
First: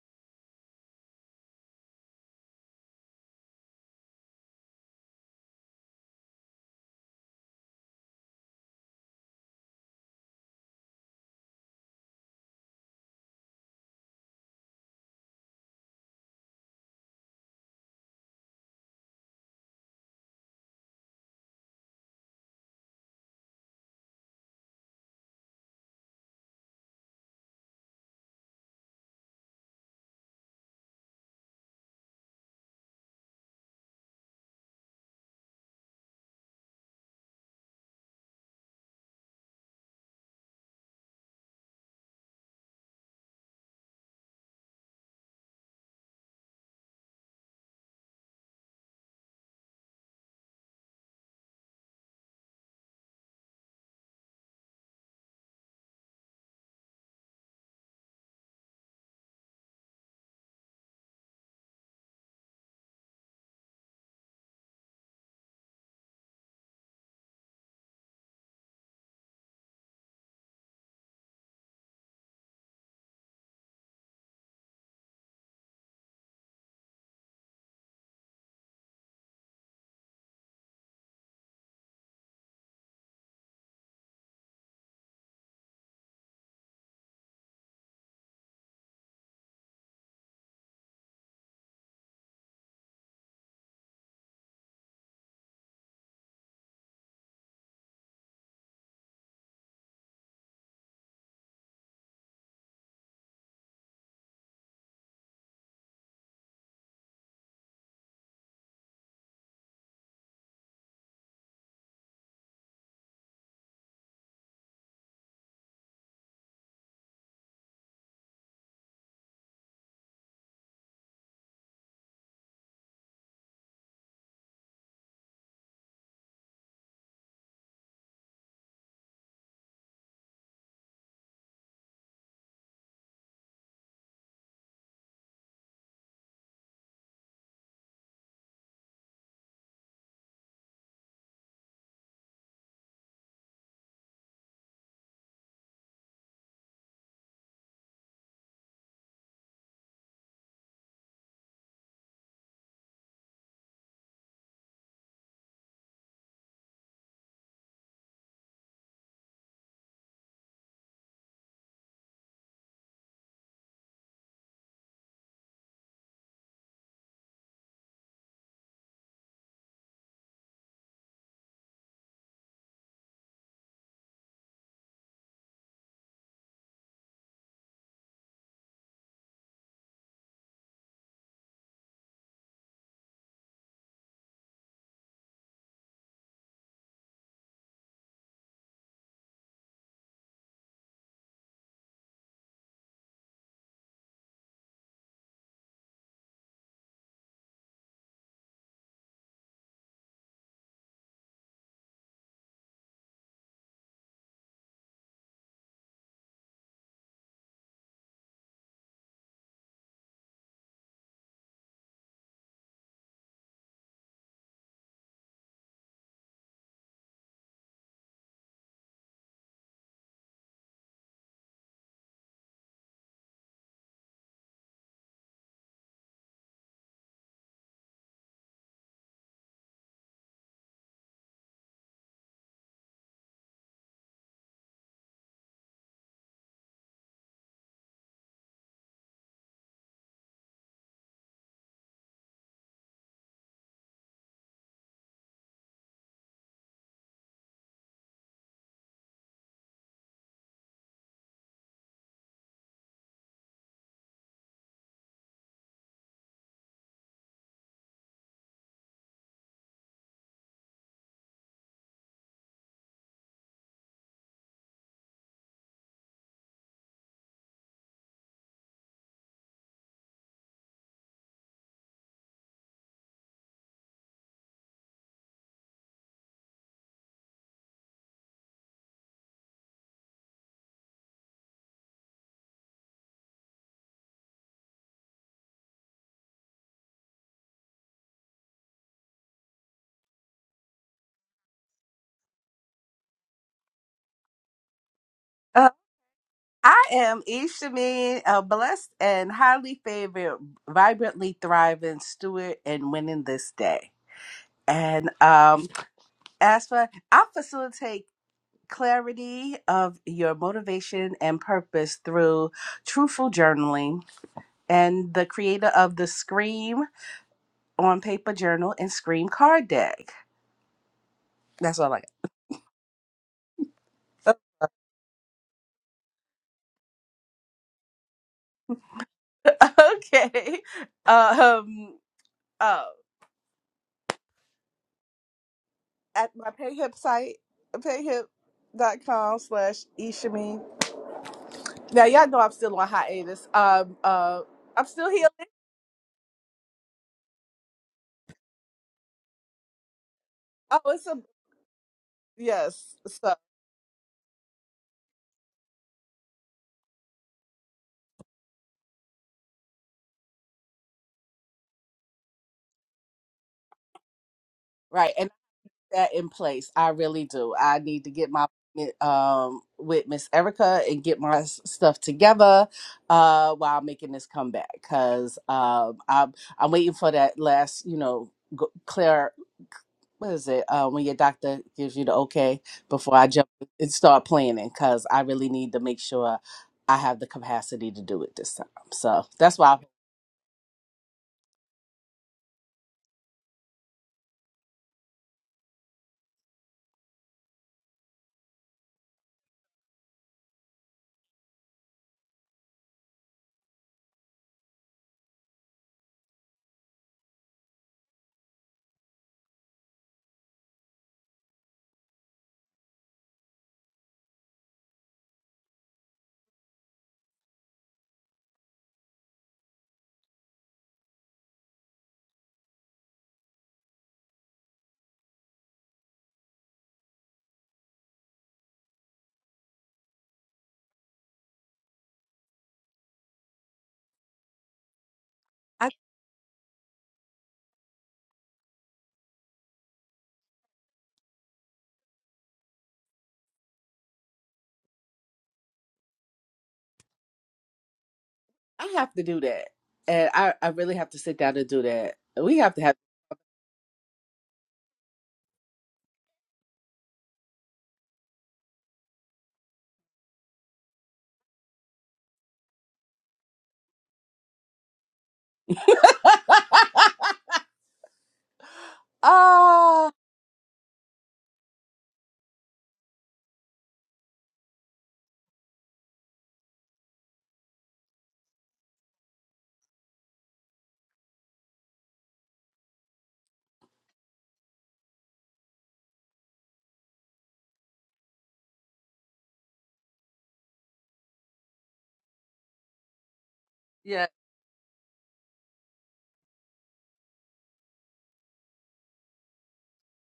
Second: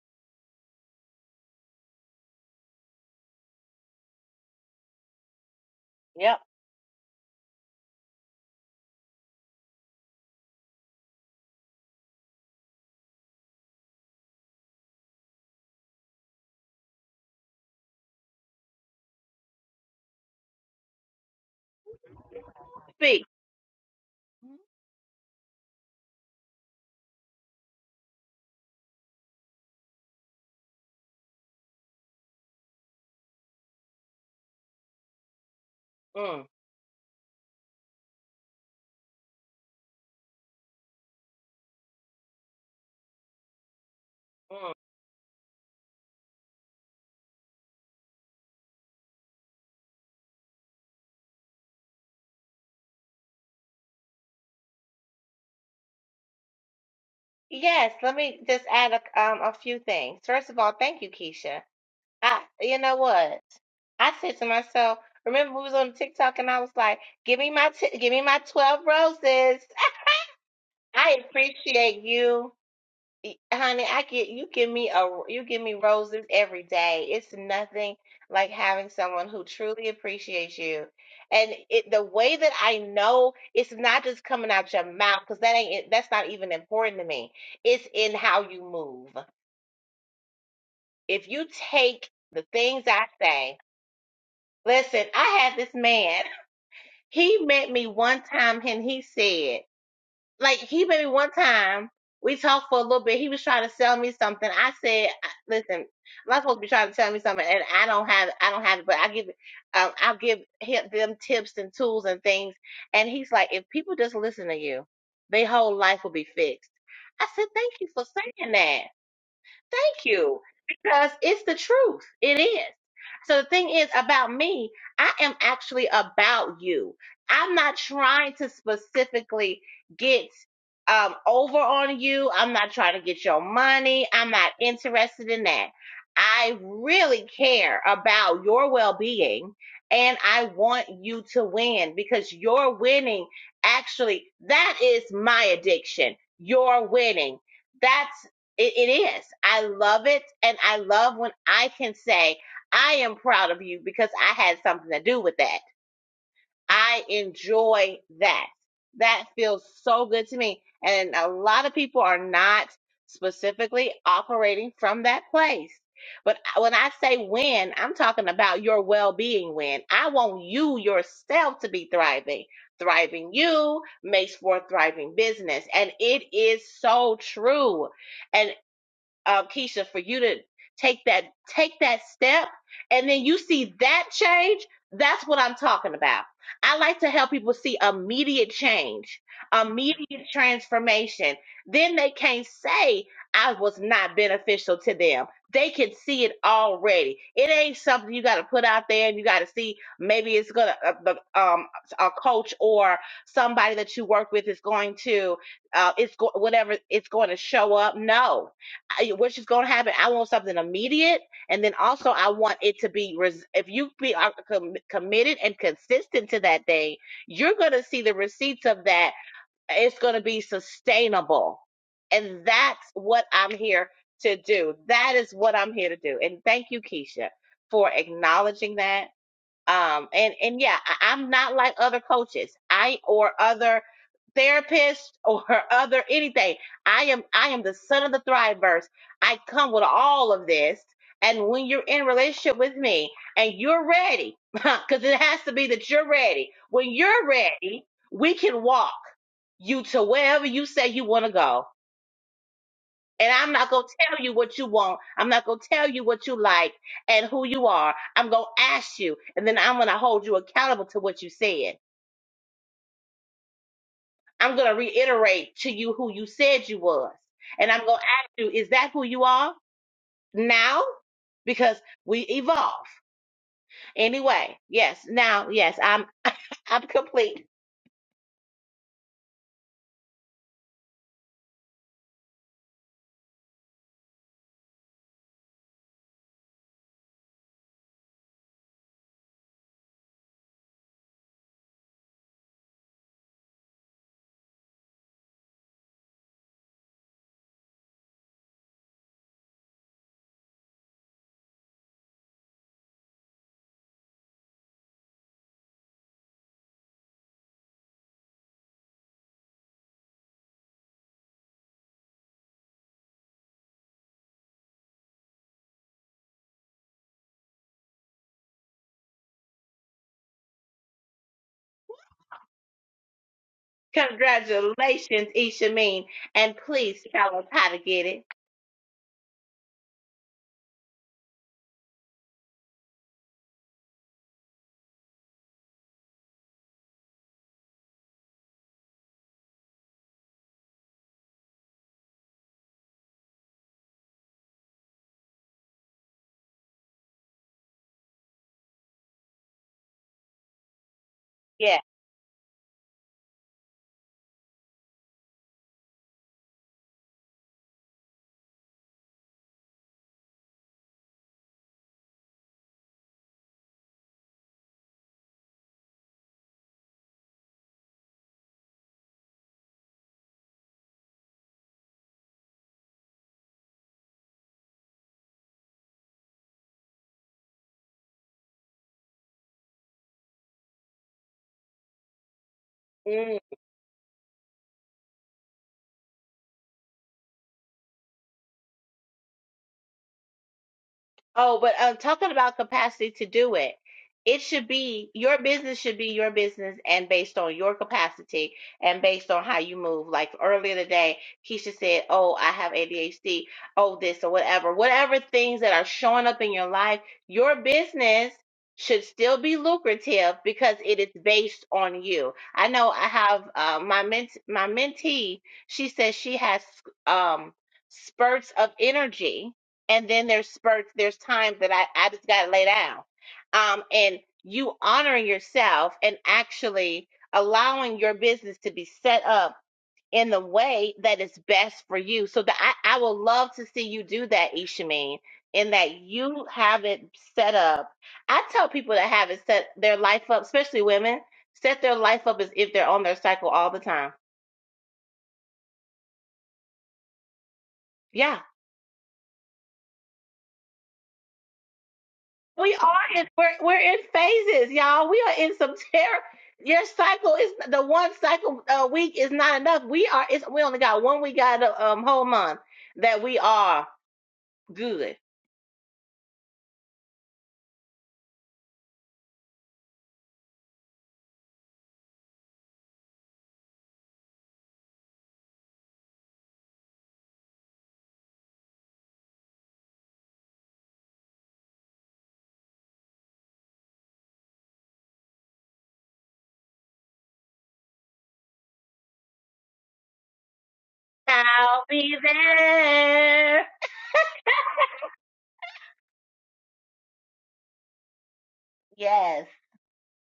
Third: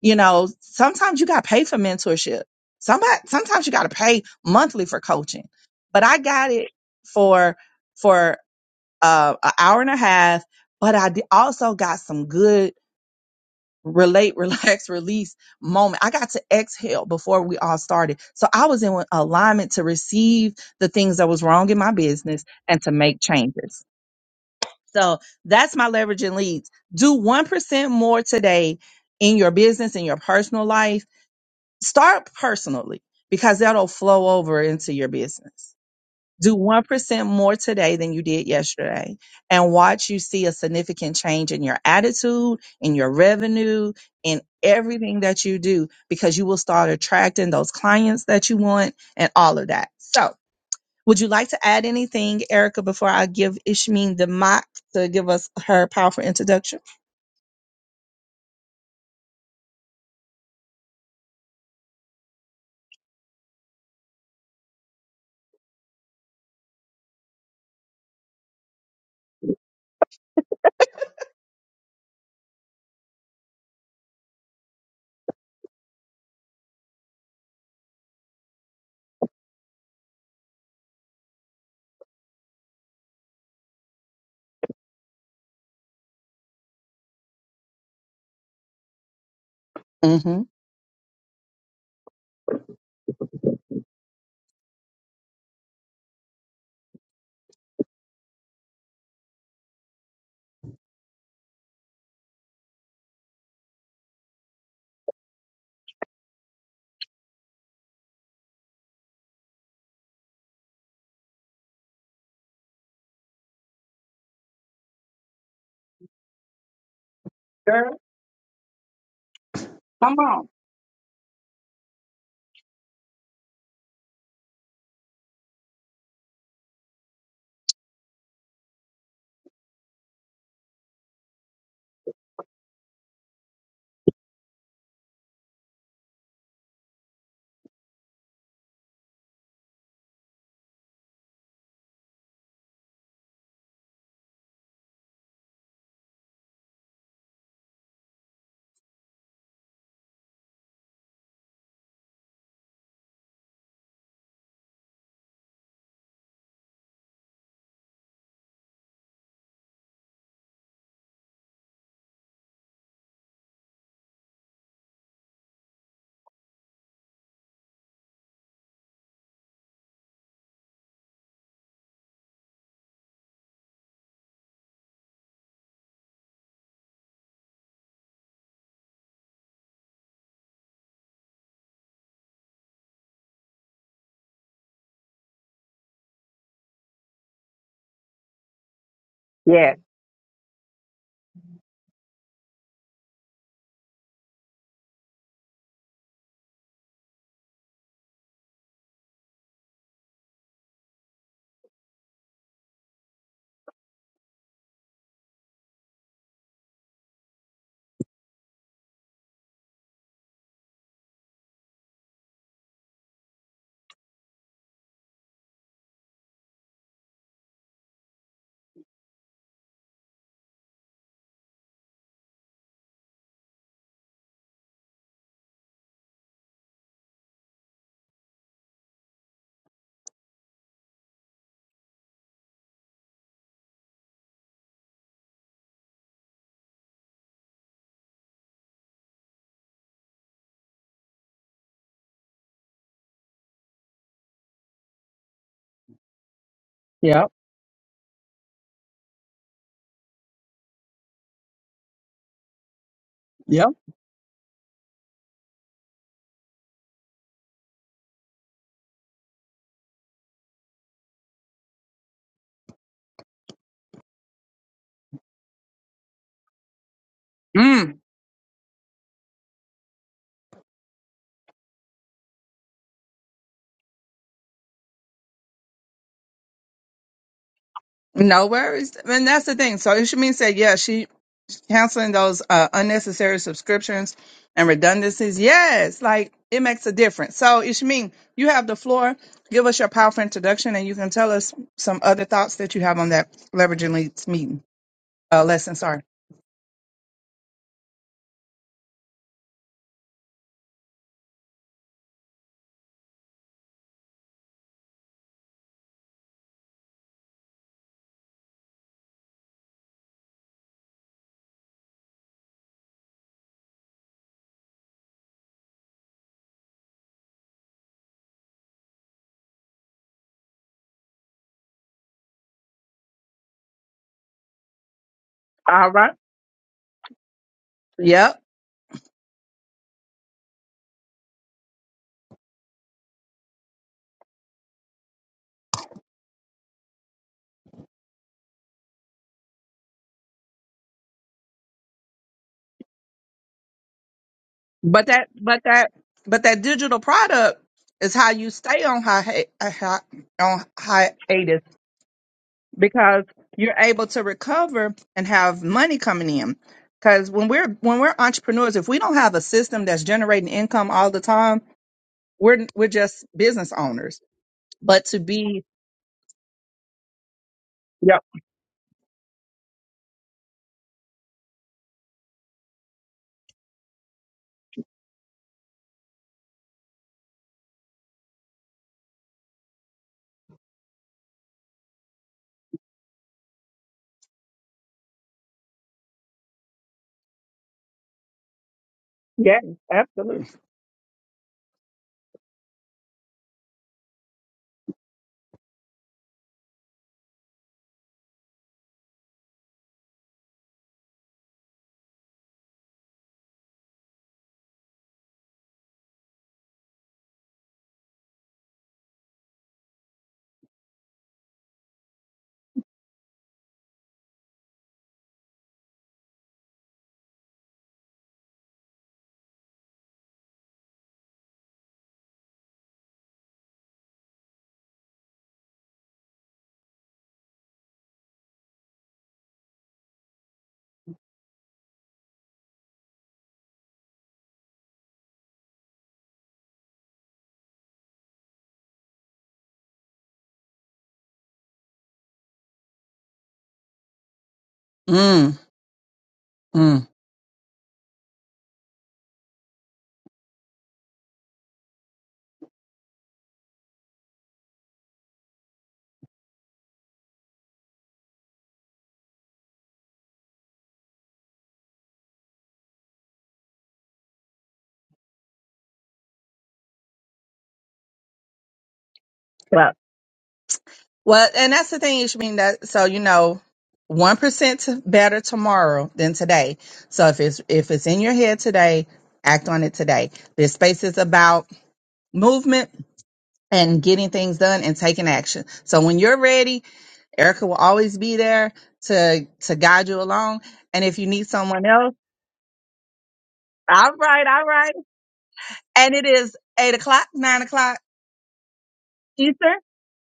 you know, sometimes you got to pay for mentorship. Somebody, sometimes you got to pay monthly for coaching. But I Yep. got it for for uh, an hour and a half. But I di- also got some good relate, relax, release moment. I got to exhale before we all started. So I was in alignment to receive the things that was wrong in my business and to make Speak. changes. So that's my leveraging leads. Do 1% more today in your business, in your personal life Start personally because that'll flow over into your business. Mm. Do 1% more today than you did yesterday and watch you see a significant change in your attitude, in your revenue, in Mm. everything that you do because you will start attracting those clients that you want and all of that. So, would you like to add anything, Erica, before I give Ishmeen the mic to give us her powerful introduction? Yes, let me just add a, um, a few things. First of all, thank you, Keisha. I, you know what? I said to myself, remember we was on TikTok and I was like, give me my, t- give me my 12 roses. I appreciate you Y- Honey, I get you give me a you give me roses every day. It's nothing like having someone who truly appreciates you. And it the way that I know it's not just coming out your mouth because that ain't it- that's not even important to me. It's in how you move. hmm If you take the things I say, listen, I had this man. He met me one time and he said. like he made me one time. We talked for a little bit. He was trying to sell me something. I said, "Listen, I'm not supposed to be trying to sell me something, and I don't have, I don't have it, but I give, um, I'll give him them tips and tools and things." And he's like, "If people just listen to you, their whole life will be fixed." I said, "Thank you for saying that." Thank Come on. you. Because it's the truth. It is. So the thing is about me, I am actually about you. I'm not trying to specifically get um over on you. I'm not trying to get your money. I'm not interested in that. I really care about your well-being and I want you to win because your winning actually that is my addiction. Your winning. That's. It, it is. I love it. And I love when I can say, I am proud of you because I had something to do with that. I enjoy that. That feels so good to me. And a lot of people are not specifically operating from that place. But uh, when I say win, I'm talking about your well being win. I want you yourself to be thriving. Thriving you makes for a thriving business. And it is so true And um, Keisha, for you to take that take that step, and then you see that change. That's what I'm talking about. I like to help people see immediate change, Yeah. immediate transformation. Then they can't say I was not beneficial to them. They can see it already. It ain't something you got to put out there and you got to see. Maybe it's gonna uh, the, um a coach or somebody that you work with is going to uh it's go- whatever it's going to show up. No, I- which is going to happen. I want something immediate, and then also I want it to be. res- If you be are com- committed and consistent to that thing, you're going to see the receipts of that. It's going to be sustainable, and that's what I'm here to do. That is what I'm here to do. And thank you, Keisha, for acknowledging that um and and yeah I, i'm not like other coaches i or other therapists or other anything i am i am the son of the thriveverse i come with all of this and when you're in relationship with me and you're ready because it has to be that you're ready when you're Yep. ready we can walk you to wherever you say you want to go and I'm Yep. not going to tell you what you want. I'm not going to tell you what you like and who you are. I'm going to ask you, and then I'm going to hold you accountable to what you said. I'm going to reiterate to you who you said you was. And I'm going Mm. to ask you, is that who you are now? Because we evolve. Anyway, yes, now, yes, I'm I'm complete. No worries. And that's the thing. So Ishameen said, yeah, she canceling those uh, unnecessary subscriptions and redundancies. Yes, like it makes a difference. So Ishameen, you have the floor. Give us your powerful introduction and you can tell us some other thoughts that you have on that leveraging leads meeting. Uh, Uh, lesson, sorry. I am Ishamin, a blessed and highly favored, vibrantly thriving steward and winning this day. And um, as for, I facilitate clarity of your motivation and purpose through truthful journaling and the creator of the Scream on Paper Journal and Scream Card Deck. That's all I got. Congratulations, All Ishameen. right. And please tell us how to get it. Yep. okay. Um, um, at my Payhip site, payhip.com slash Ishami. Now y'all know I'm still on hiatus. Um uh I'm But still healing. that, but that, but that digital product is how you stay on hi- hey, uh, hi- on Oh, it's a hiatus Yeah. yes. because So you're able to recover and have money coming in. Because when we're when we're entrepreneurs, if we don't have a system that's generating income all the time, we're we're just business owners. But right, to and be, that in place. I really do. I need to yep, get my um with Miss Erica and get my s- stuff together uh while making this comeback because um I'm I'm waiting for that last, you know, go, what is it uh, when your doctor gives you the okay before I Mm. jump and start planning because I really need to make sure I have the capacity to do it this time. So that's yeah, why absolutely. Oh, but uh, talking about capacity to do it, it should be your business should be your business and based on your capacity and based on how you move. Like earlier today, Keisha said, Oh, I have ADHD, oh, this or whatever. Whatever things that are showing up in your life, your business should still be lucrative because it is based on you. I know I have uh, my ment- my mentee, she says she has um spurts of energy and then there's spurts there's times that i i just gotta lay down um and you honoring yourself and actually allowing your business to be set up in the way that is best for you so that i i will love to see you do that ishameen in I that you have it set up i tell people that have it set their life up especially women set their life up as if they're on their cycle all the time Mm, mm. yeah I have to do that, and I I really have to sit down and do that. We have We to have. are in we're we're in phases, y'all. We are in some terror. Your cycle is the one cycle a week is not enough. We are it's we only got one week out of um whole month that we are good. oh Well, and that's the thing, You should mean That so you know, one percent better tomorrow than today. So if it's if it's in your head today, act on it today. This space is about movement and getting things done and taking action. So when you're ready, Erica will always be there to to guide you along. And if you need someone I'll else, be there. all yeah. right, all right. And it is eight o'clock, nine o'clock Yes. Eastern.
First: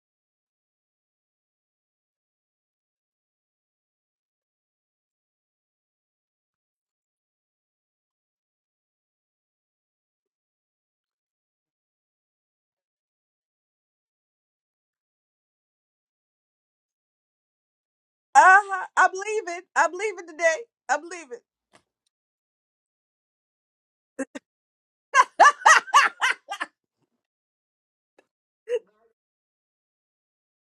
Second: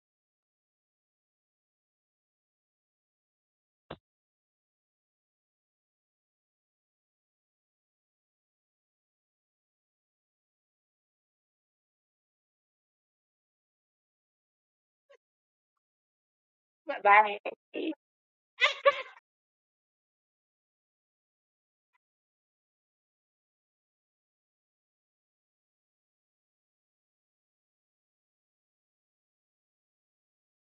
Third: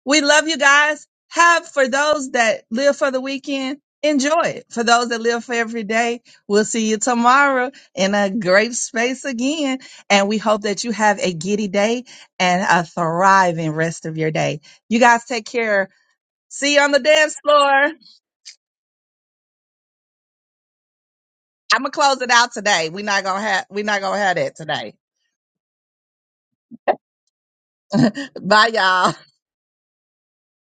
We love you guys. Have for those that live for the weekend, enjoy it. For those that live for every day, we'll see you tomorrow in a great space again. And we hope that you have a giddy day and a thriving rest of your day. You guys take care. See you on the dance Bye. floor. Uh huh. I'm leaving. I'm leaving today. I'm leaving. I'm gonna close it out today. We're not gonna have we're not gonna have that today. Bye y'all.